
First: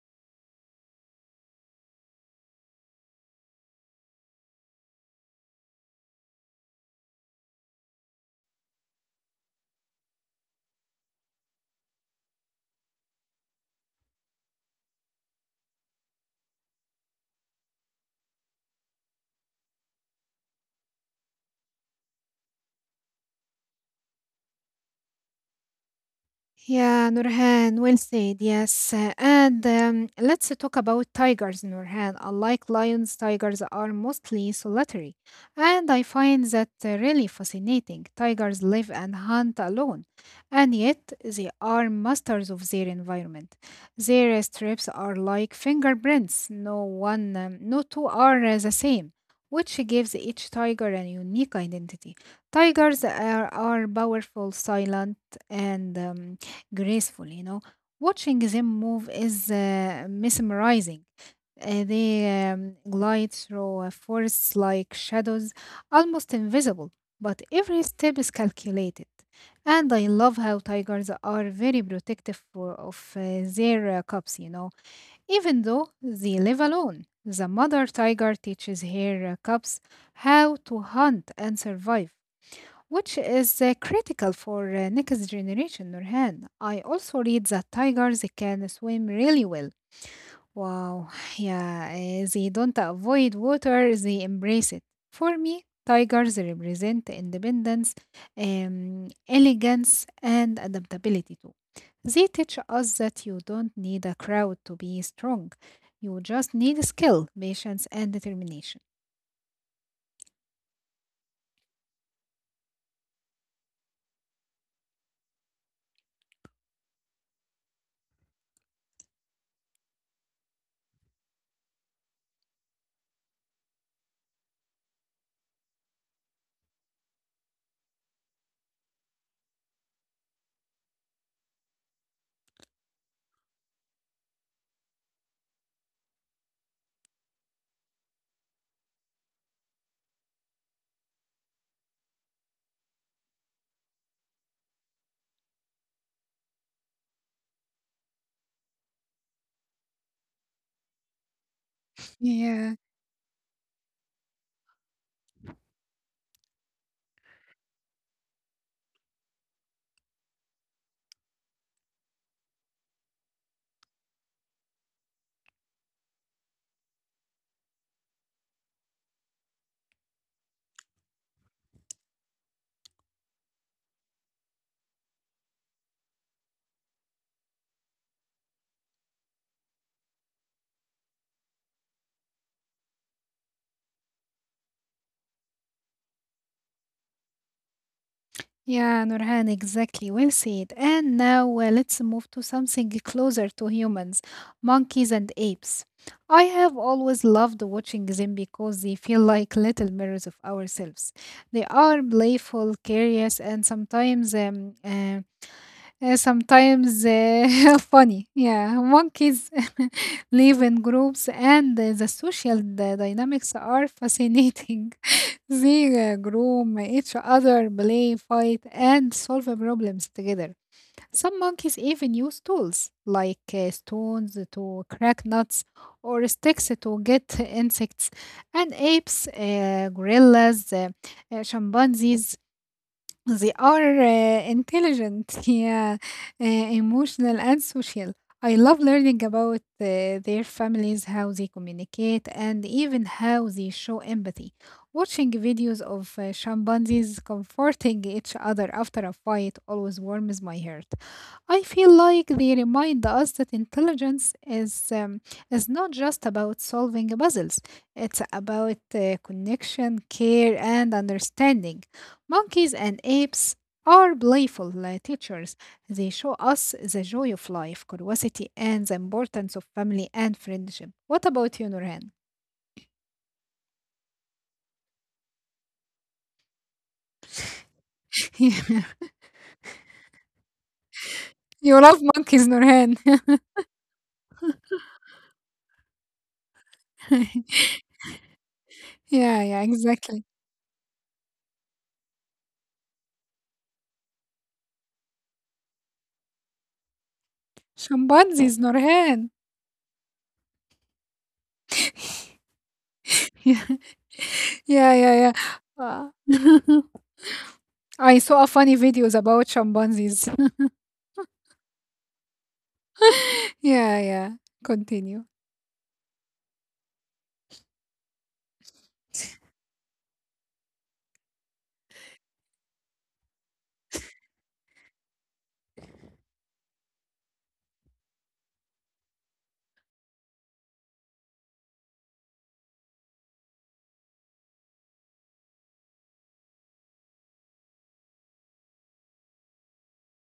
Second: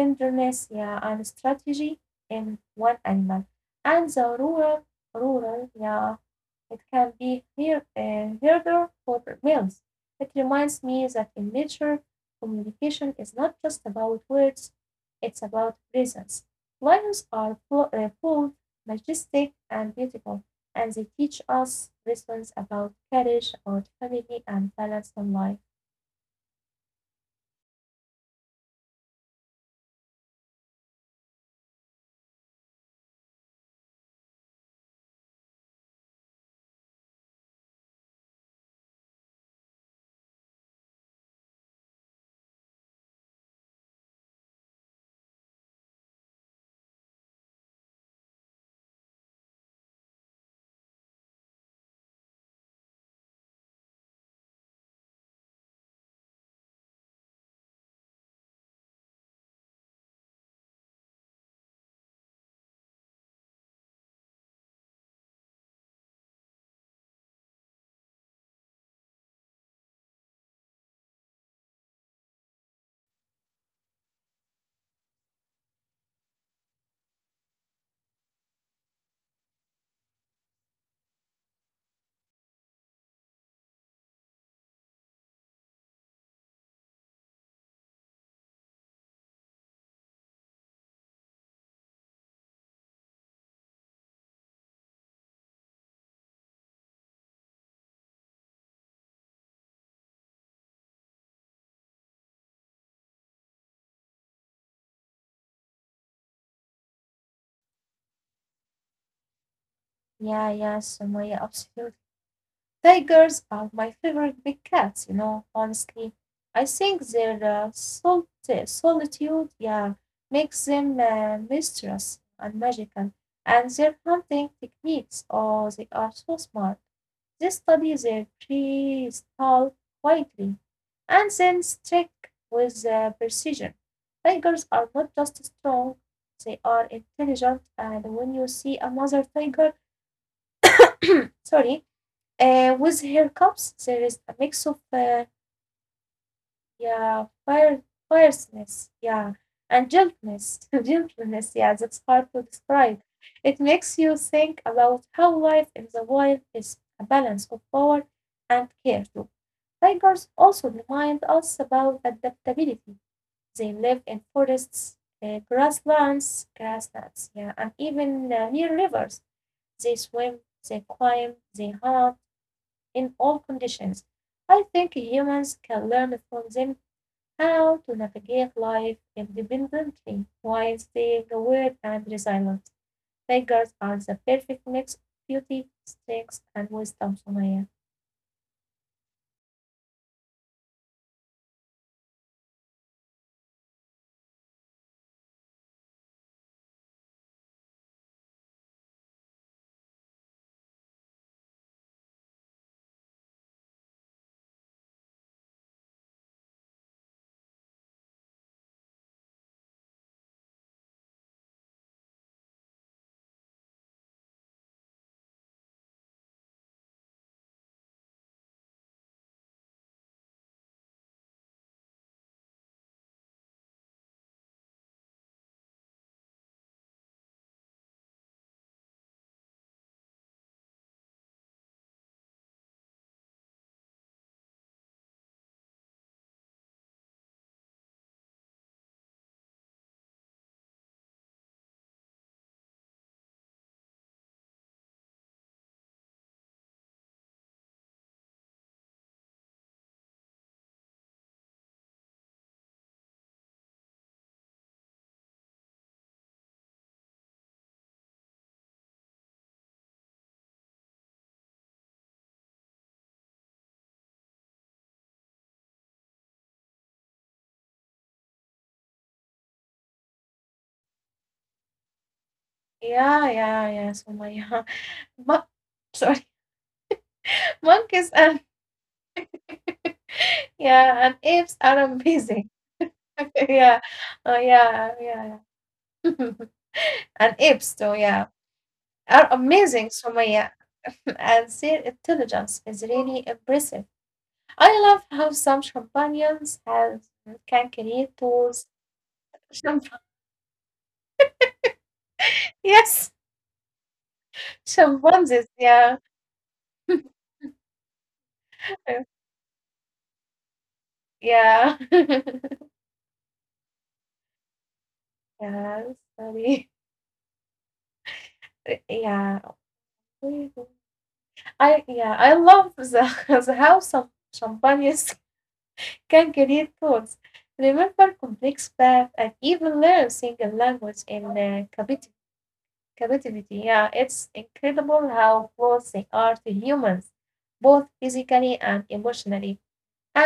S2: tenderness, yeah, and strategy in one animal. And the rural, yeah, it can be heard for males. It reminds me that in nature communication is not just about words, it's about presence. Lions are full, majestic, and beautiful, and they teach us lessons about courage, about family, and balance in life.
S1: Yeah, Nurhan, well said. Yes. And let's talk about tigers, Nurhan. Unlike lions, tigers are mostly solitary. And I find that really fascinating. Tigers live and hunt alone, and yet they are masters of their environment. Their stripes are like fingerprints. No two are the same, which gives each tiger a unique identity. Tigers are powerful, silent, and graceful, you know. Watching them move is mesmerizing. They glide through forests like shadows, almost invisible, but every step is calculated. And I love how tigers are very of their cubs, you know, even though they live alone. The mother tiger teaches her cubs how to hunt and survive, which is critical for next generation, Nurhan. I also read that tigers can swim really well. Wow, [sighs] yeah, they don't avoid water, they embrace it. For me, tigers represent independence, elegance, and adaptability too. They teach us that you don't need a crowd to be strong. You just need skill, patience, and determination.
S2: Yeah, yeah, Sumaya, absolutely. Tigers are my favorite big cats, you know, honestly. I think their solitude, yeah, makes them mysterious and magical. And their hunting techniques, oh, they are so smart. They study their prey, all quietly, and then strike with precision. Tigers are not just strong, they are intelligent. And when you see a mother tiger, [coughs] sorry, with her cups, there is a mix of yeah, fire, fierceness, yeah, and [laughs] gentleness. Yeah, that's hard to
S1: Yeah.
S2: describe. It makes you think about how life in the wild is a balance of power and care too. Tigers also remind us about adaptability. They live in forests, grasslands, yeah, and even near rivers. They swim, they climb, they hunt, in all conditions. I think humans can learn from them how to navigate life independently while staying aware and resilient. Tigers are the perfect mix of beauty, strength, and wisdom, Sumaya.
S1: Yeah, Nurhan, exactly. Well said. And now let's move to something closer to humans, monkeys and apes. I have always loved watching them because they feel like little mirrors of ourselves. They are playful, curious, and sometimes [laughs] funny. Yeah, monkeys [laughs] live in groups, and the social dynamics are fascinating. Zira, groom, each other play, fight, and solve problems together. Some monkeys even use tools like stones to crack nuts or sticks to get [laughs] insects, and apes, gorillas, chimpanzees they are intelligent, [laughs] yeah, emotional, and social. I love learning about their families, how they communicate, and even how they show empathy. Watching videos of chimpanzees comforting each other after a fight always warms my heart. I feel like they remind us that intelligence is not just about solving puzzles. It's about connection, care, and understanding. Monkeys and apes are playful teachers. They show us the joy of life, curiosity, and the importance of family and friendship. What about you, Nurhan?
S2: Yeah, yeah, yeah, Sumaya. [laughs] But sorry, [laughs] monkeys and
S1: [laughs]
S2: yeah, and
S1: Yeah.
S2: apes
S1: You love
S2: are
S1: monkeys,
S2: amazing.
S1: Nurhan.
S2: [laughs] Yeah, oh yeah, yeah, yeah. [laughs] And
S1: [laughs]
S2: apes too, yeah,
S1: Yeah,
S2: are
S1: yeah,
S2: amazing,
S1: exactly.
S2: Sumaya. [laughs] And their intelligence is really impressive. I love how some champagnes have can create
S1: Chimpanzees,
S2: those
S1: Nurhan.
S2: champ
S1: [laughs]
S2: [laughs] yes,
S1: Yeah, yeah, yeah, yeah.
S2: champagnes,
S1: Uh,
S2: yeah. [laughs]
S1: [laughs] I saw funny videos about chimpanzees.
S2: Yeah. [laughs] Yeah,
S1: [laughs] Yeah, yeah. Continue.
S2: yes, sorry. Yeah. we- I, yeah, I love the [laughs] the how some champagnes [laughs] can create thoughts. Remember complex path and even learn single language in captivity. Yeah, it's incredible how close they are to humans, both physically and emotionally.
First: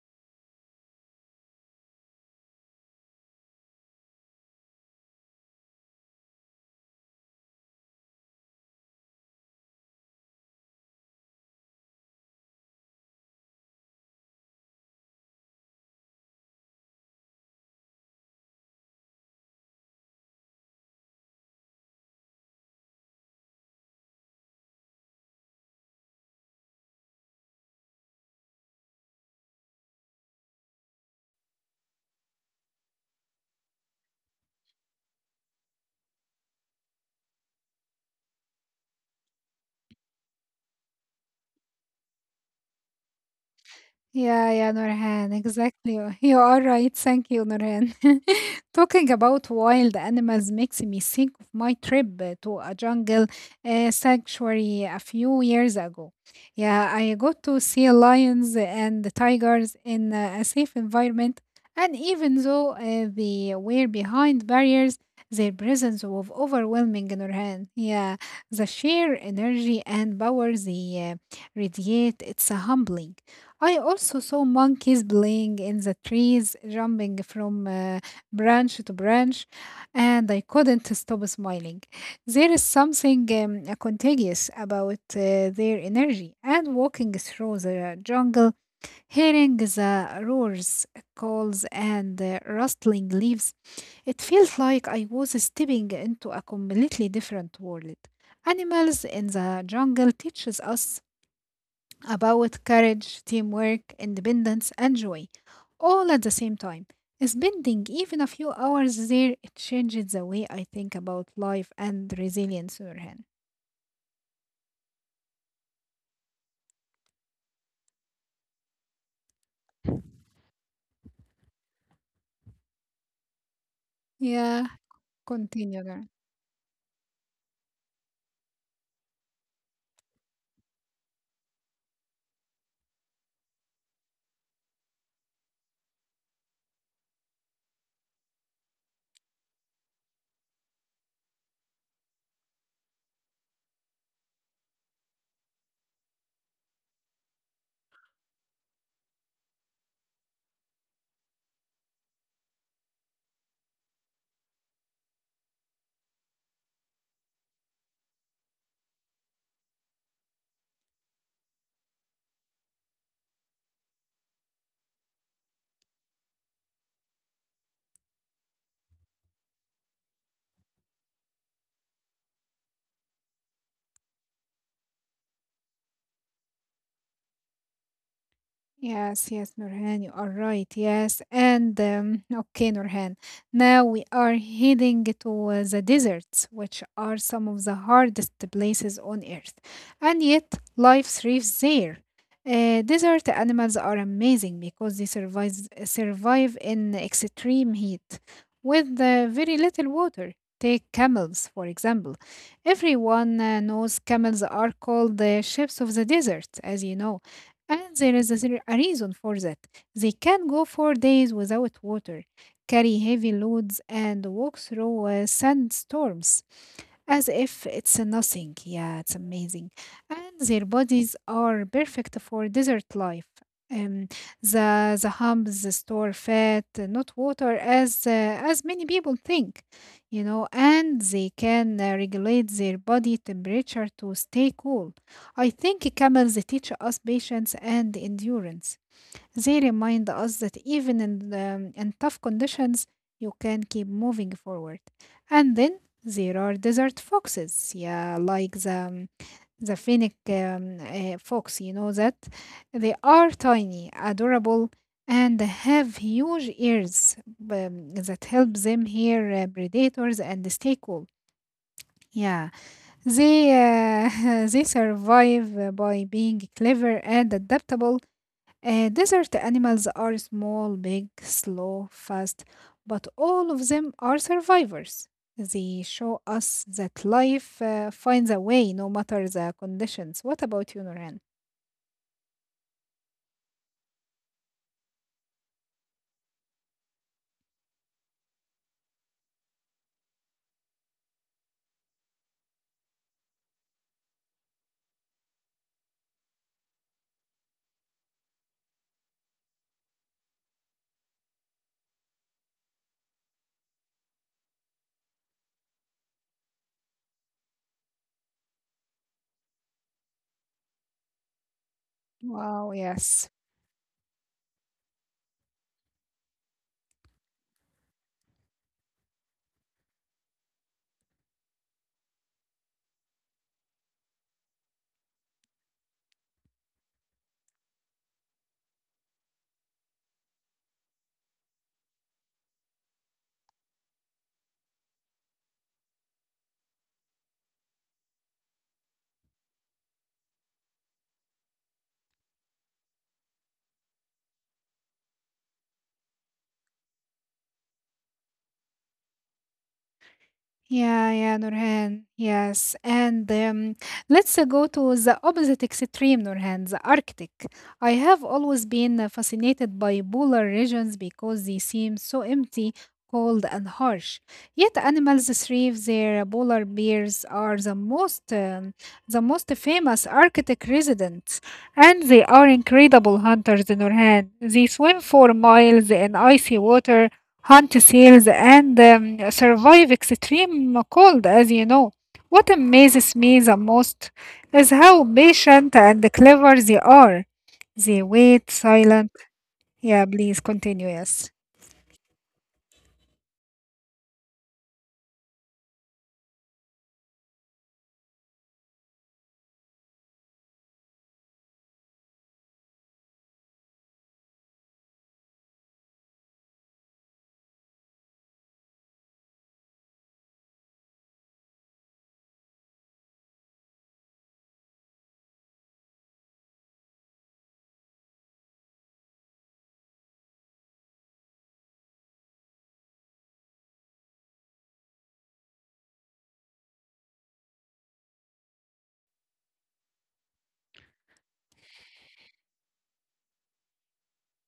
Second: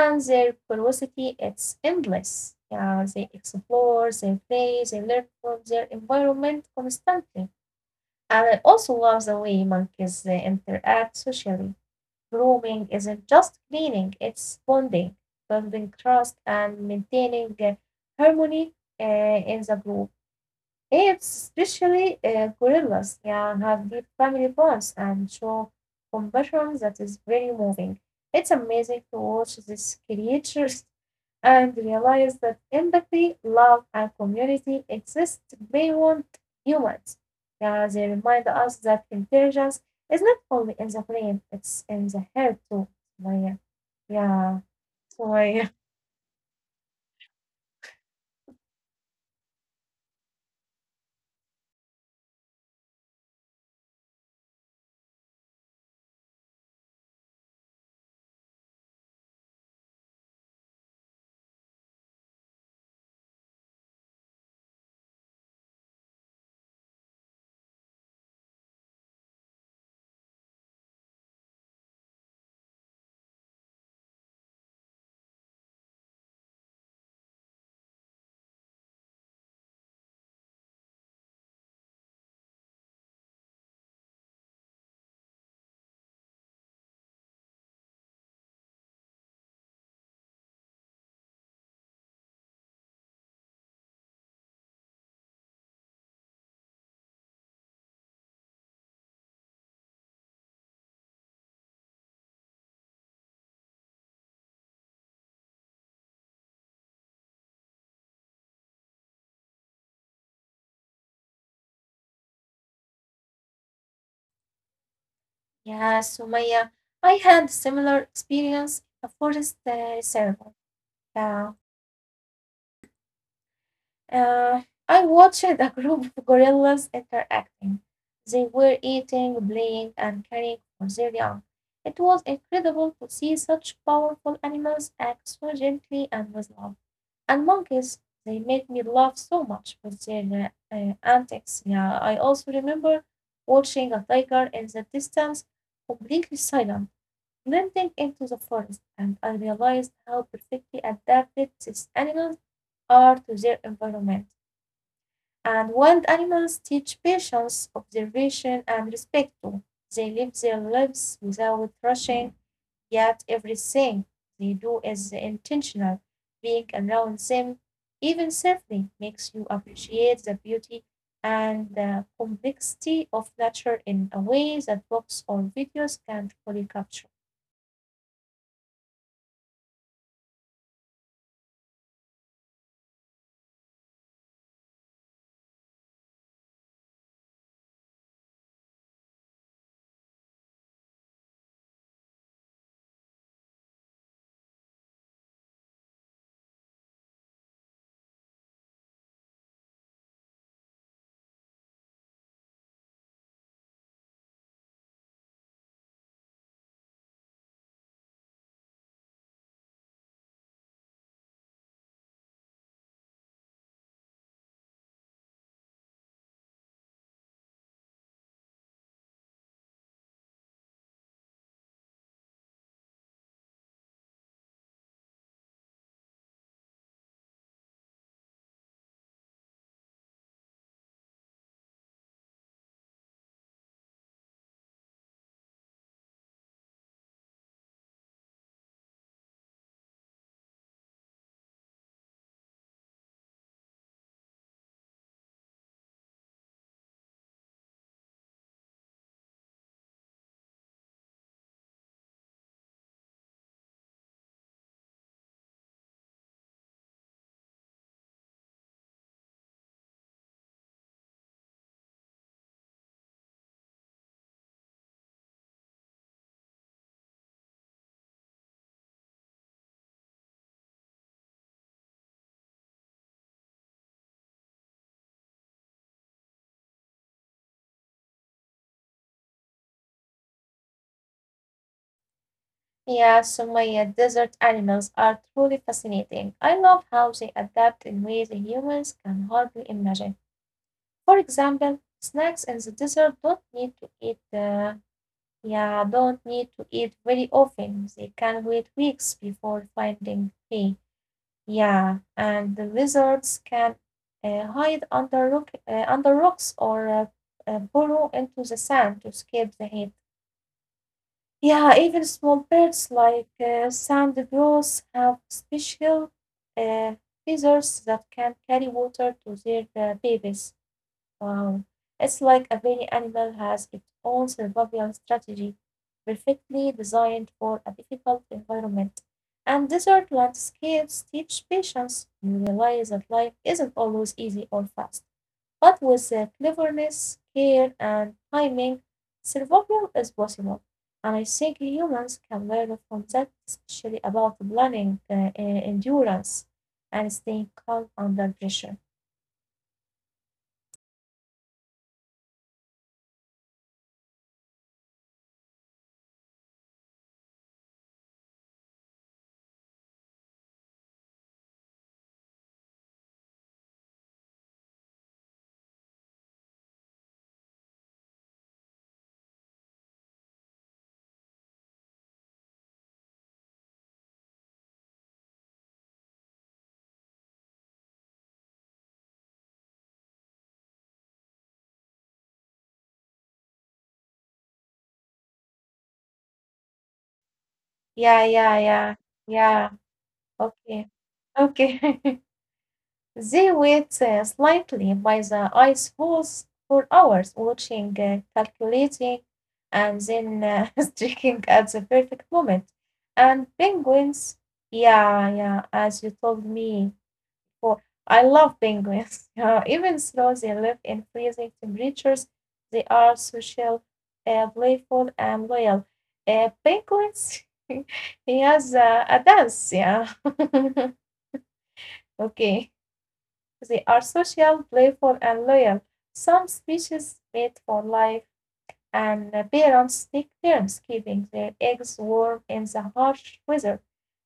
S2: And their curiosity is endless. Yeah, they explore, they play, they learn from their environment constantly. And I also love the way monkeys they interact socially. Grooming isn't just cleaning, it's bonding, building trust, and maintaining harmony uh, in the group. Apes, especially gorillas, yeah, have deep family bonds and show compassion that is very moving. It's amazing to watch these creatures and realize that empathy, love, and community exist beyond humans. Yeah, they remind us that intelligence is not only in the brain, it's in the head too. Maya.
S1: Yeah,
S2: Yeah,
S1: yeah,
S2: so
S1: Nurhan,
S2: Maya.
S1: exactly. [laughs] You are right. Thank you, Nurhan. [laughs] Talking about wild animals makes me think of my trip to a jungle sanctuary a few years ago. Yeah, I got to see lions and the tigers in a safe environment, and even though they were behind barriers, their presence was overwhelming, Nurhan. Yeah, the sheer energy and power they radiate, it's a humbling. I also saw monkeys playing in the trees, jumping from branch to branch, and I couldn't stop smiling. There is something contagious about their energy, and walking through the jungle, hearing the roars, calls, and rustling leaves, it felt like I was stepping into a completely different world. Animals in the jungle teaches us about courage, teamwork, independence, and joy, all at the same time. Spending even a few hours there, it changes the way I think about life and resilience, Nurhan.
S2: Yeah, Sumaya, I had similar experience in a forest reservoir. Yeah.
S1: Yeah,
S2: Uh, I watched
S1: continue.
S2: a [laughs] group of gorillas interacting. They were eating, playing, and caring for their young. It was incredible to see such powerful animals act so gently and with love. And monkeys, they made me laugh so much with their antics. Yeah, I also remember watching a tiger in the distance, completely silent, blending into the forest, and I realized how perfectly adapted these animals are to their environment. And wild animals teach patience, observation, and respect too. They live their lives without rushing, yet everything they do is intentional. Being around them, even safely, makes you appreciate the beauty and the complexity of nature in a way that books or videos can't fully capture.
S1: Yes, yes, Nurhan, you are right. Yes, and okay, Nurhan. Now we are heading to the deserts, which are some of the hardest places on earth, and yet life thrives there. Desert animals are amazing because they survive in extreme heat with very little water. Take camels, for example. Everyone knows camels are called the ships of the desert, as you know, and there is a reason for that. They can go for days without water, carry heavy loads, and walk through sandstorms as if it's a nothing. Yeah, it's amazing. And their bodies are perfect for desert life. Um, the humps store fat, not water, as many people think, you know. And they can regulate their body temperature to stay cool. I think camels teach us patience and endurance. They remind us that even in tough conditions, you can keep moving forward. And then there are desert foxes, yeah, like the Finnic fox, you know that? They are tiny, adorable, and have huge ears that help them hear predators and stay cool. Yeah, they [laughs] they survive by being clever and adaptable. Desert animals are small, big, slow, fast, but all of them are survivors. They show us that life finds a way no matter the conditions. What about you, Noran?
S2: Yeah, Sumaya, desert animals are truly fascinating. I love how they adapt in ways humans can hardly imagine. For example, snacks and the dessert don't need to eat the yeah, don't need to eat very often. They can wait weeks before finding prey. Yeah, and the lizards can under rocks or burrow into the sand to escape the heat. Yeah, even small
S1: Wow,
S2: birds
S1: yes.
S2: like sand grouse have special uh, feathers that can carry water to their babies. Wow. It's like every animal has its own survival strategy, perfectly designed for a difficult environment. And desert landscapes teach patience. You realize that life isn't always easy or fast. But with cleverness, care, and timing, survival is possible. And I think humans can learn from that, especially about planning, endurance, and staying calm under pressure.
S1: Yeah, yeah, Nurhan. Yes. And let's go to the opposite extreme, Nurhan, the Arctic. I have always been fascinated by polar regions because they seem so empty, cold, and harsh. Yet animals thrive there. Polar bears are the most famous Arctic residents, and they are incredible hunters, Nurhan. They swim for miles in icy water, hunt seals, and survive extreme cold, as you know. What amazes me the most is how patient and clever they are. They wait
S2: Yeah, yeah,
S1: silent.
S2: yeah, yeah.
S1: Yeah, please continue.
S2: Okay,
S1: Yes.
S2: okay. [laughs] They wait slightly by the ice falls for hours, watching, calculating, and then [laughs] striking at the perfect moment. And penguins, yeah, yeah, as you told me before, I love penguins. [laughs] Yeah, even though they live in freezing temperatures, they are social, playful, and loyal. Penguins, [laughs] he has a dance, yeah. [laughs] Okay. They are social, playful, and loyal. Some species mate for life, and parents take turns keeping their eggs warm in the harsh weather.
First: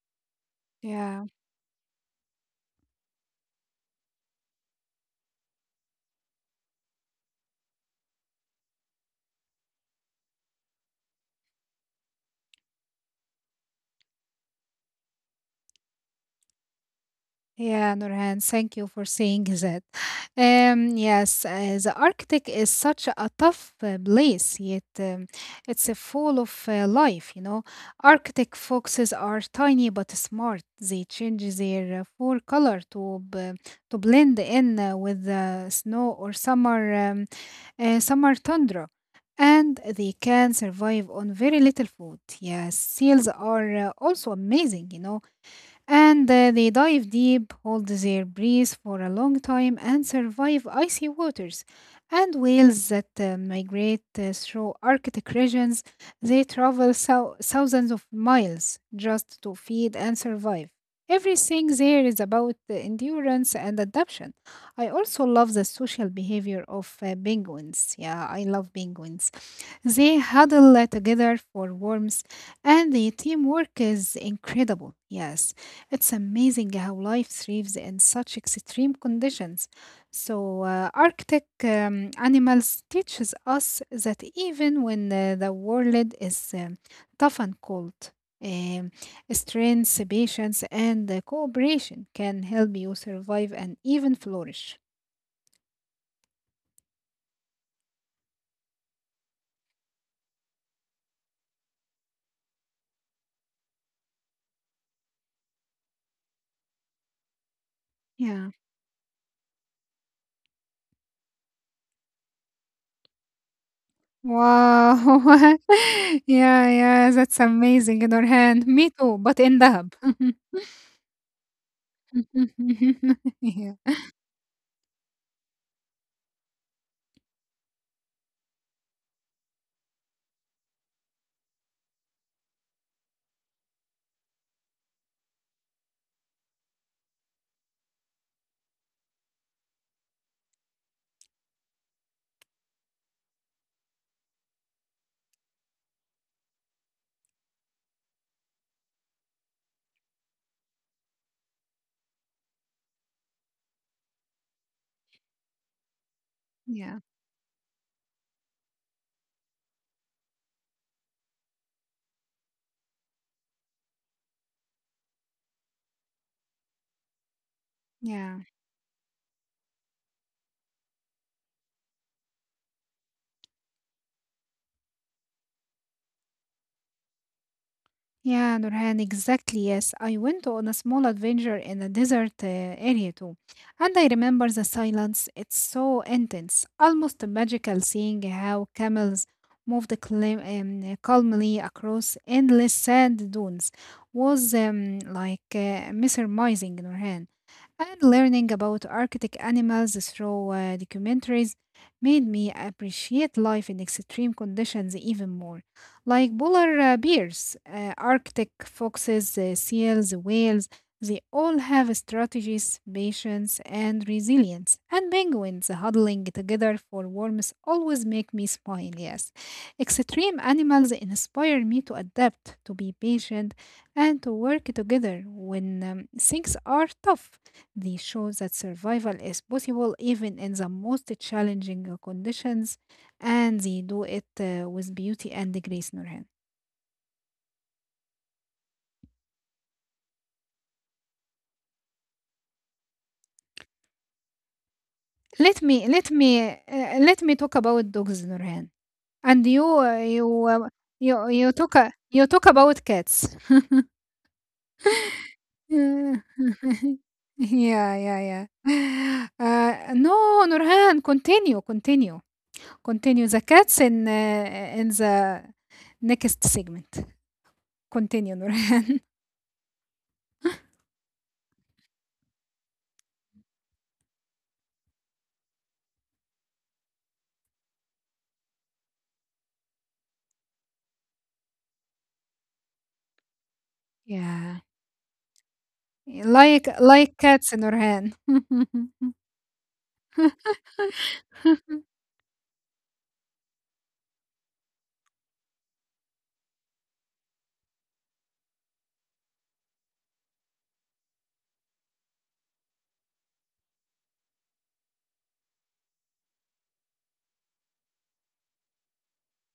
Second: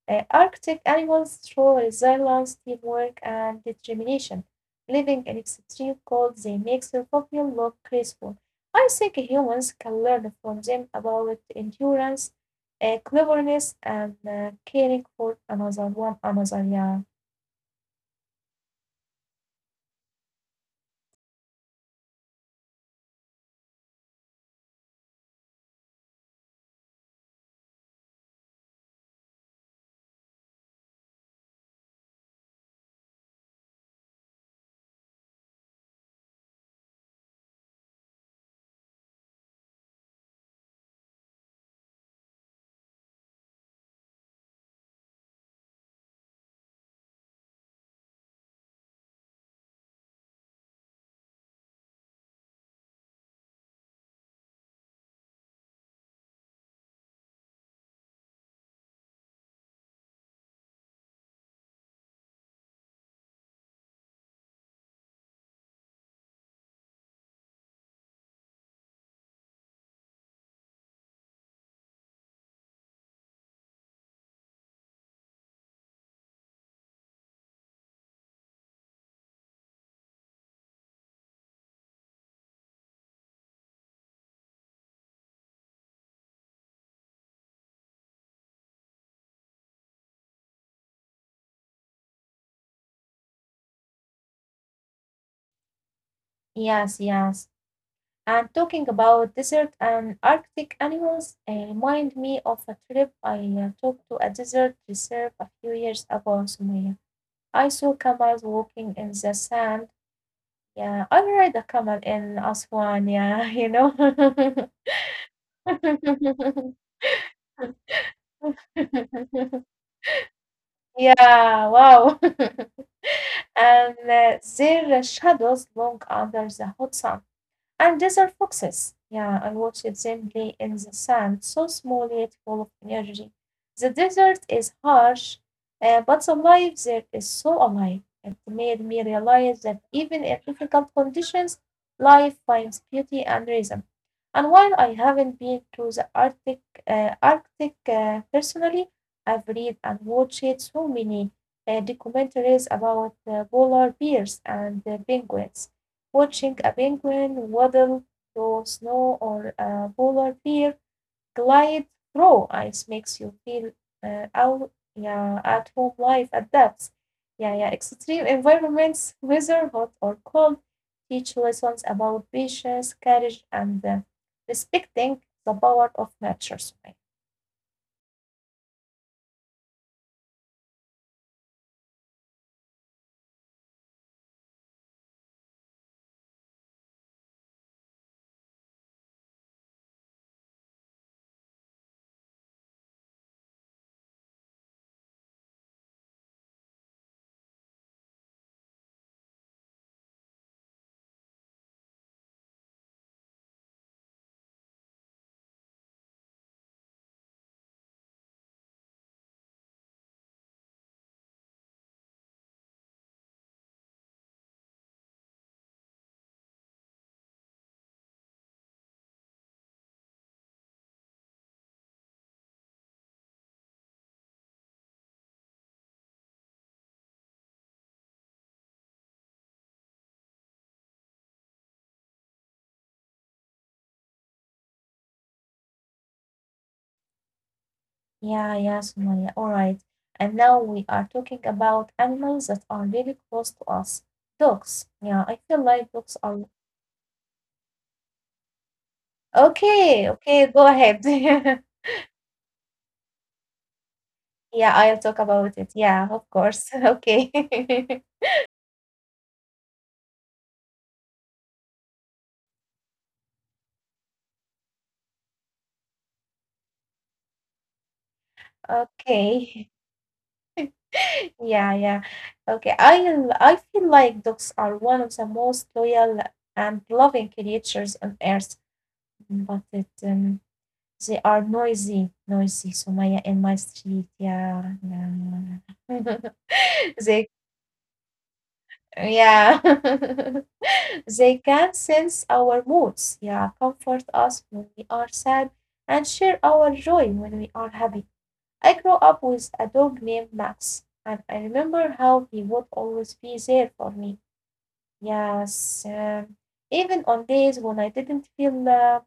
S2: Arctic
S1: Yeah.
S2: animals show resilience, teamwork, and determination. Living in extreme cold, they make survival look graceful. I think humans can learn from them about endurance, cleverness, and caring for another one another. Yeah.
S1: Yeah, Nurhan, thank you for saying that. Yes, the Arctic is such a tough place, yet it's full of life, you know. Arctic foxes are tiny but smart. They change their fur color to blend in with the snow or summer tundra. And they can survive on very little food. Yes, seals are also amazing, you know, and they dive deep, hold their breath for a long time, and survive icy waters. And whales that migrate through Arctic regions, they travel thousands of miles just to feed and survive. Everything there is about endurance and adaptation. I also love the social behavior of penguins. Yeah, I love penguins. They huddle together for warmth, and the teamwork is incredible. Yes, it's amazing how life thrives in such extreme conditions. So, Arctic animals teaches us that even when the world is tough and cold, um, strength, patience, and cooperation can help you survive and even flourish.
S2: Yes, yes. And talking about desert and Arctic animals remind me of a trip I took to a desert reserve a few years ago in Somalia. I saw camels
S1: Yeah.
S2: walking in the sand. Yeah, I ride a camel in Aswan. Yeah, [laughs] you know.
S1: Wow! [laughs] Yeah, yeah, that's amazing,
S2: [laughs]
S1: Nurhan. Me too, but in Dahab. [laughs]
S2: Yeah, wow. [laughs]
S1: Yeah,
S2: And their shadows long under the hot sun. And desert foxes. Yeah, I watched them play in the sand, so small yet full of energy. The desert is harsh, but the life there is so alive. It made me realize that even in difficult conditions, life finds beauty and rhythm. And while I haven't been to the Arctic, personally, I've read and watched so many documentaries about polar bears and penguins. Watching a
S1: yeah,
S2: penguin waddle through snow or a polar bear glide through ice makes you feel uh, out yeah, at home life adapts. Yeah, yeah. Extreme
S1: yeah.
S2: environments, whether hot or cold, teach lessons about patience, courage, and respecting the power of nature. Sumaya.
S1: Yeah, Nurhan, exactly. Yes, I went on a small adventure in a desert area too. And I remember the silence. It's so intense, almost magical. Seeing how camels moved calmly across endless sand dunes was like mesmerizing, Nurhan. And learning about Arctic animals through documentaries made me appreciate life in extreme conditions even more, like polar bears, Arctic foxes, seals, whales. They all have strategies, patience, and resilience. And penguins huddling together for warmth always make me smile, yes. Extreme animals inspire me to adapt, to be patient, and to work together when things are tough. They show that survival is possible even in the most challenging conditions, and they do it with beauty and grace, Nurhan.
S2: Yeah, yeah, Sumaya. All right. And now we are talking about animals that are really close to us. Dogs. Yeah,
S1: Let
S2: I
S1: me
S2: feel
S1: let
S2: like dogs
S1: me
S2: are
S1: uh, let me talk about dogs, Nurhan. And you uh, you
S2: okay,
S1: uh,
S2: okay, go
S1: you you
S2: ahead.
S1: talk
S2: [laughs]
S1: you talk about cats.
S2: Yeah, I'll talk about it.
S1: Yeah,
S2: Yeah, of
S1: [laughs]
S2: course. [laughs] Okay.
S1: yeah,
S2: [laughs]
S1: yeah. [gasps] yeah. [laughs] No, Nurhan, continue, continue, continue the cats in the next segment. Continue, Nurhan.
S2: Okay. [laughs] Yeah, yeah. Okay. I feel like dogs are one of the most loyal and loving creatures on earth, but they are noisy, noisy, Sumaya, in my
S1: [laughs]
S2: street.
S1: Yeah.
S2: Yeah, yeah. [laughs]
S1: Like
S2: They
S1: cats in her hand. [laughs]
S2: Yeah. [laughs] They can sense our moods, yeah, comfort us when we are sad, and share our joy when we are happy. I grew up with a dog named Max, and I remember how he would always be there for me. Yes, even on days when I didn't feel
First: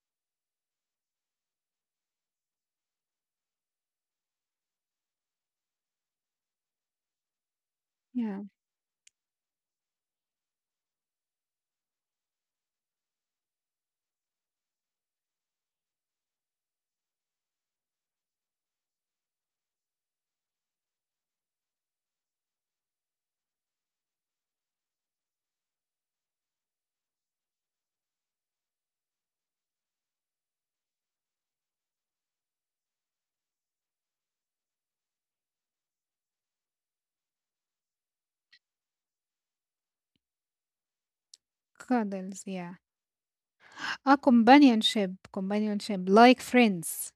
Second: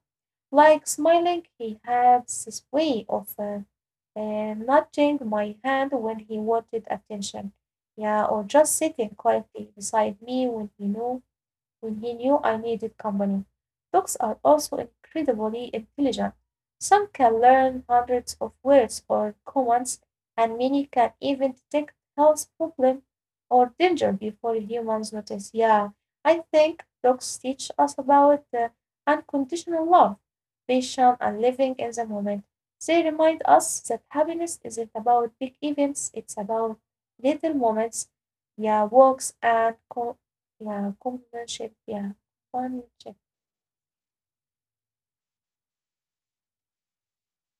S2: like smiling, he had this way of and nudging my hand when he wanted attention, yeah, or just
S1: Yeah,
S2: sitting quietly beside me when he knew I needed company. Dogs are also incredibly intelligent. Some can learn hundreds of words or commands, and many can even detect health problems or danger before humans notice. Yeah, I think dogs teach us about unconditional love, patience, and living in the moment. They remind us that happiness isn't about big events, it's about little moments, yeah, yeah, companionship. Yeah,
S1: cuddles,
S2: companionship.
S1: yeah. A companionship, companionship, like friends,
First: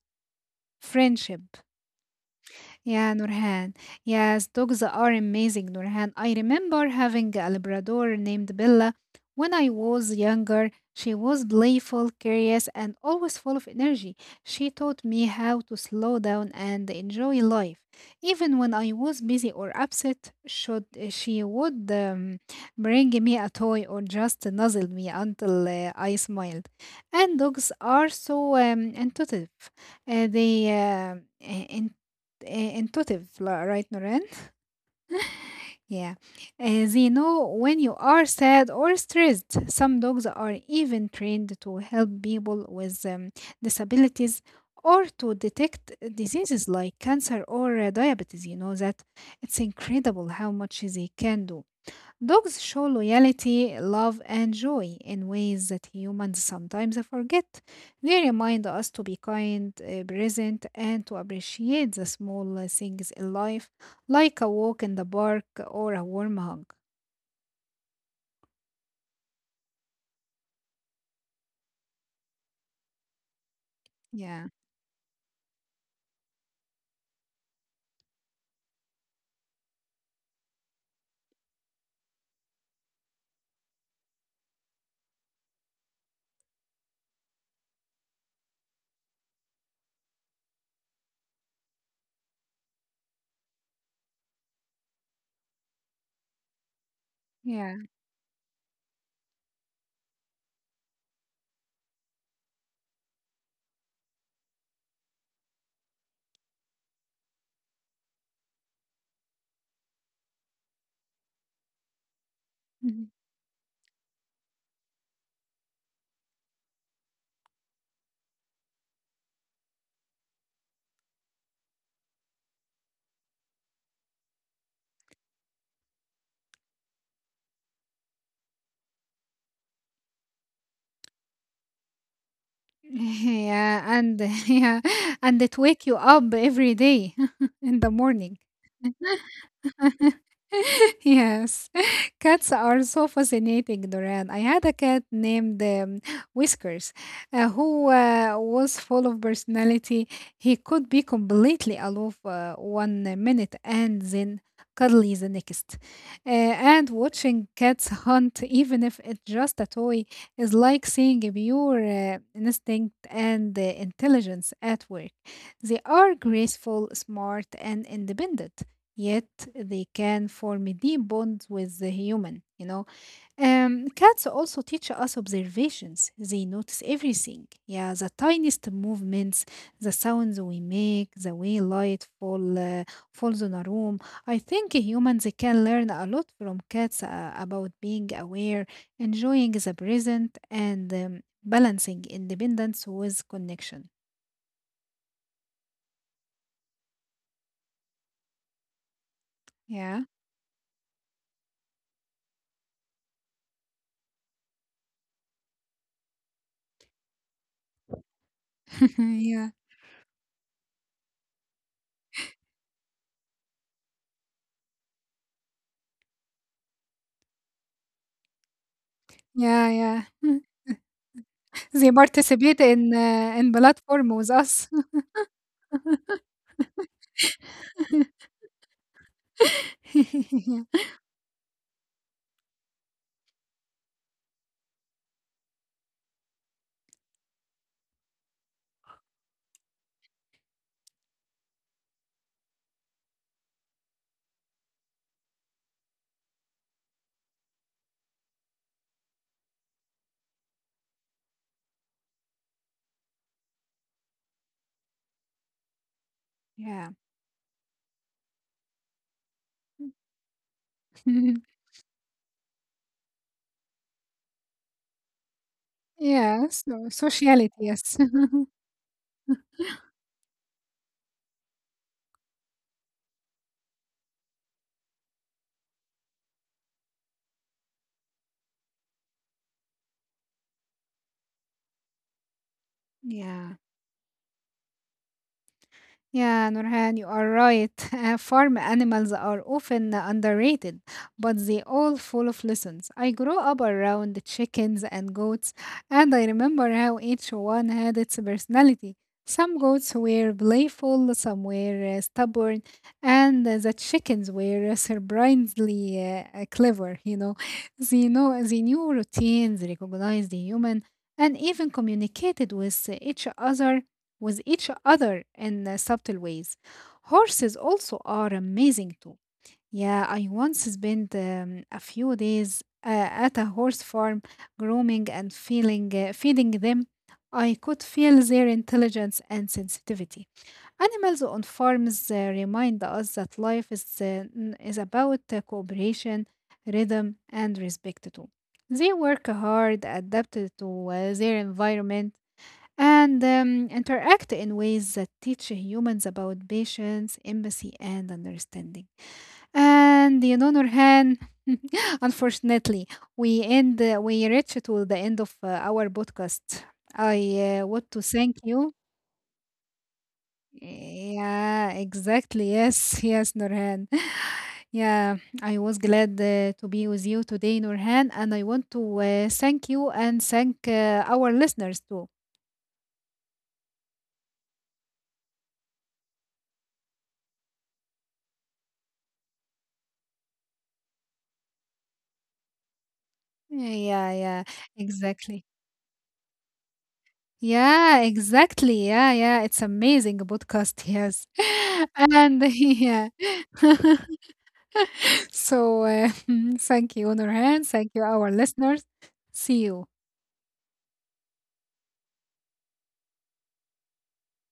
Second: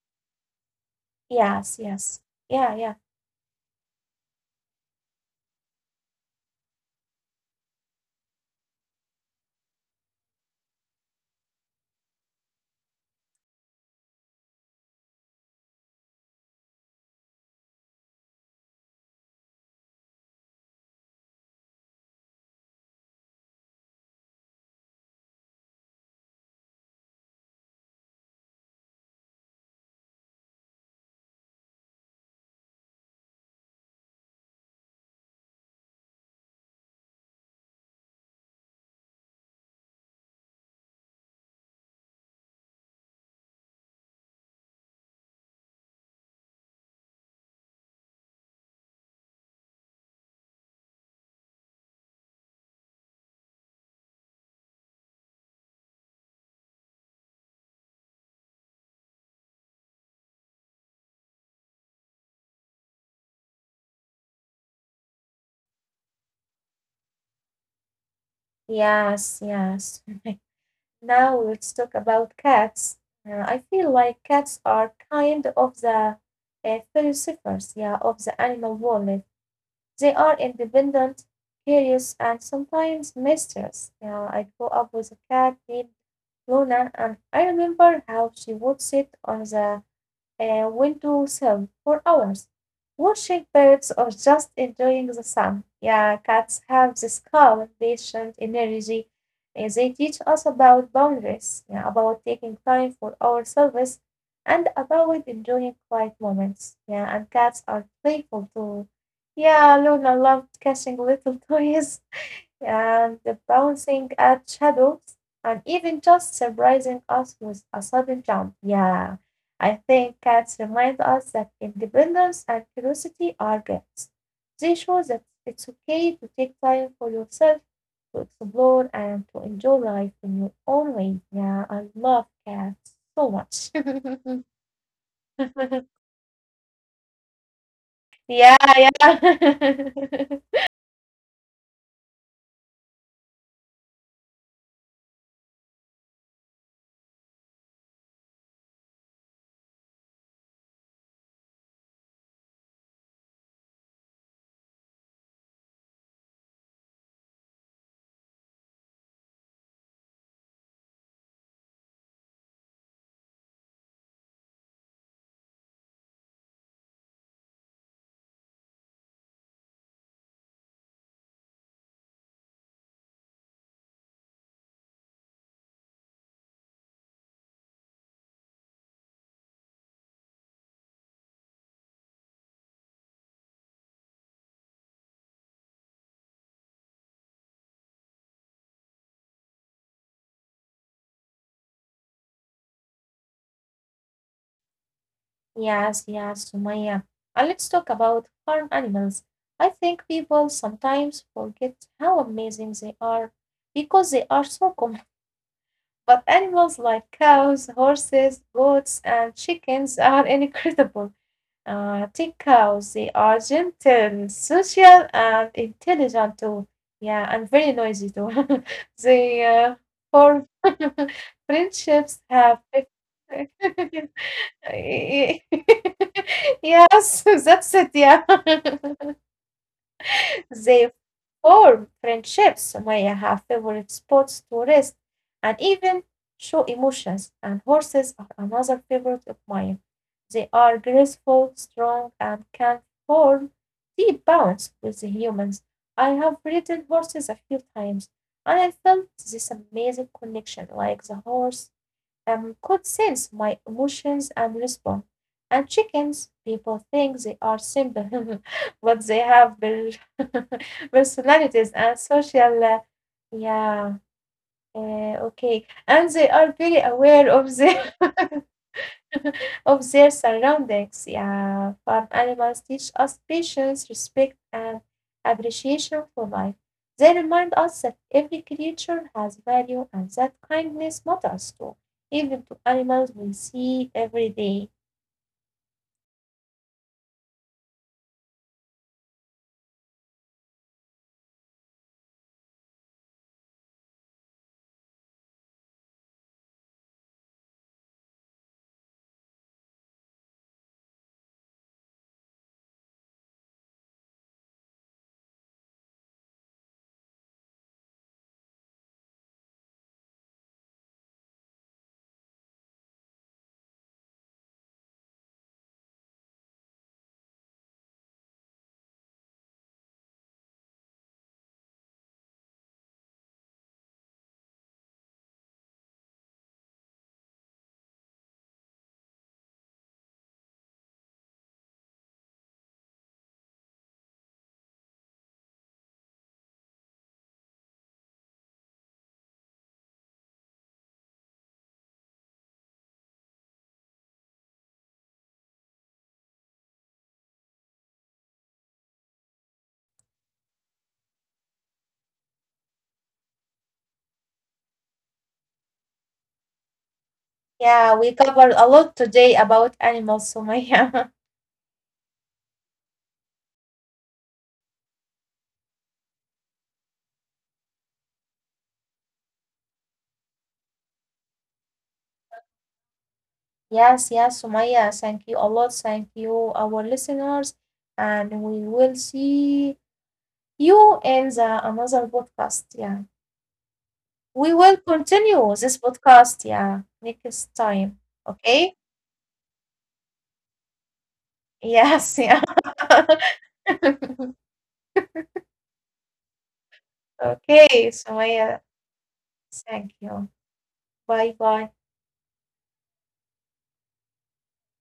S1: friendship.
S2: Yes, yes. Yeah, yeah.
S1: Yeah, Nurhan. Yes, dogs are amazing, Nurhan. I remember having a Labrador named Bella when I was younger. She was playful, curious, and always full of energy. She taught me how to slow down and enjoy life. Even when I was busy or upset, should she would bring me a toy or just nuzzle me until I smiled. And dogs are so intuitive. They uh, uh, Intuitive, right, Noreen? Yeah. They know when you are sad or stressed. Some dogs are even trained to help people with disabilities or to detect diseases like cancer or diabetes. You know that it's incredible how much they can do. Dogs show loyalty, love, and joy in ways that humans sometimes forget. They remind us to be kind, present, and to appreciate the small things in life, like a walk in the park or a warm hug.
S2: Yes, yes. [laughs] Now let's talk about cats. I feel like
S1: Yeah,
S2: cats are kind of the philosophers, yeah, of the animal world. They are independent, curious, and sometimes mischievous. Yeah, I grew up with a cat named Luna, and I remember how she would sit on the a window sill for hours, watching birds or just enjoying the sun. Yeah, cats have this
S1: yeah,
S2: calm, patient energy. And they teach us about boundaries, yeah, about taking time for ourselves, and about enjoying quiet moments. Yeah, and cats are playful too. Yeah, Luna loved catching little [laughs] toys and
S1: mhm.
S2: the bouncing at shadows, and even just surprising us with a sudden jump. Yeah, I think cats remind us that independence and curiosity are gifts. They show that it's okay to take time for yourself, to explore and to enjoy life in your own way. Yeah, I love
S1: [laughs]
S2: cats so much.
S1: Yeah, and [laughs] yeah, and it wake you up every day [laughs] in the morning.
S2: [laughs] yeah, yeah.
S1: [laughs]
S2: [laughs]
S1: Yes, [laughs] cats are so fascinating, Doran. I had a cat named Whiskers who was full of personality. He could be completely aloof one minute and then cuddly the next. Uh, and watching cats hunt, even if it's just a toy, is like seeing a pure instinct and intelligence at work. They are graceful, smart, and independent, yet they can form a deep bond with the human, you know. Cats also teach us observations. They notice everything, yeah, the tiniest movements, the sounds we make, the way light fall falls on a room. I think humans can learn a lot from cats about being aware, enjoying the present, and balancing independence with connection.
S2: Yes, yes, Sumaya. And let's talk about farm animals. I think
S1: Yeah.
S2: people sometimes forget how amazing they are because they are so common. [laughs] But animals like cows, horses,
S1: [laughs]
S2: goats,
S1: Yeah,
S2: and chickens are [laughs] incredible. Take cows, they are gentle, social, and intelligent too. Yeah, and very noisy too. [laughs] they
S1: yeah, yeah.
S2: form
S1: [laughs]
S2: [laughs]
S1: They
S2: friendships, have
S1: participate
S2: [laughs] Y-
S1: in platform with us.
S2: y- [laughs] Yes, [laughs] that's it. Yeah. [laughs]
S1: [laughs]
S2: They form friendships, Maya have favorite spots to rest, and even show emotions. And horses are another favorite of mine. They are graceful, strong, and can form deep bonds with the humans. I have ridden horses a few times, and I felt this amazing connection, like the horse could sense my emotions and respond. And chickens,
S1: Yeah.
S2: people
S1: Yeah.
S2: think they are simple, [laughs] but they have per- [laughs]
S1: [laughs]
S2: personalities and social. Yeah, okay. And they
S1: Yeah.
S2: are
S1: So
S2: very aware
S1: sociality,
S2: of
S1: yes.
S2: their
S1: [laughs]
S2: [laughs] of their surroundings. Yeah, farm animals teach us patience, respect, and appreciation for life. They remind us that every creature has value and that kindness matters too, even to animals we
S1: Yeah.
S2: see every day.
S1: Yeah, Nurhan, you are right. [laughs] Farm animals are often underrated, but they all full of lessons. I grew up around the chickens and goats, and I remember how each one had its personality. Some goats were playful, some were stubborn, and the chickens were [laughs] surprisingly clever. You know, [laughs] they knew routines, recognized the human, and even communicated with each other in subtle ways. Horses also are amazing too. Yeah, I once spent a few days at a horse farm grooming and feeding them. I could feel their intelligence and sensitivity. Animals on farms remind us that life is about cooperation, rhythm, and respect too. They work hard, adapted to their environment, and interact in ways that teach humans about patience, empathy, and understanding. And you know, Nurhan, [laughs] unfortunately, we reach to the end of our podcast. I want to
S2: Yeah, we
S1: thank
S2: covered
S1: you.
S2: a lot today about animals, Sumaya.
S1: Yeah, exactly. Yes, [laughs] yes, Nurhan. [laughs] Yeah, I was glad to be with you today, Nurhan, and I want to thank you and thank our listeners too.
S2: [laughs] yes, yes, Sumaya. Thank you a lot. Thank you, our listeners. And we will see you in the another podcast. Yeah.
S1: Yeah, yeah, yeah,
S2: We will
S1: exactly.
S2: continue this podcast, yeah, next time.
S1: Yeah,
S2: Okay?
S1: exactly. Yeah, yeah. It's amazing podcast, yes. [laughs]
S2: Yes, yeah.
S1: And [laughs] yeah. [laughs]
S2: [laughs]
S1: So [laughs] thank you, Nurhan.
S2: okay,
S1: Thank you, our
S2: Sumaya,
S1: listeners. See
S2: thank
S1: you.
S2: you. Bye bye.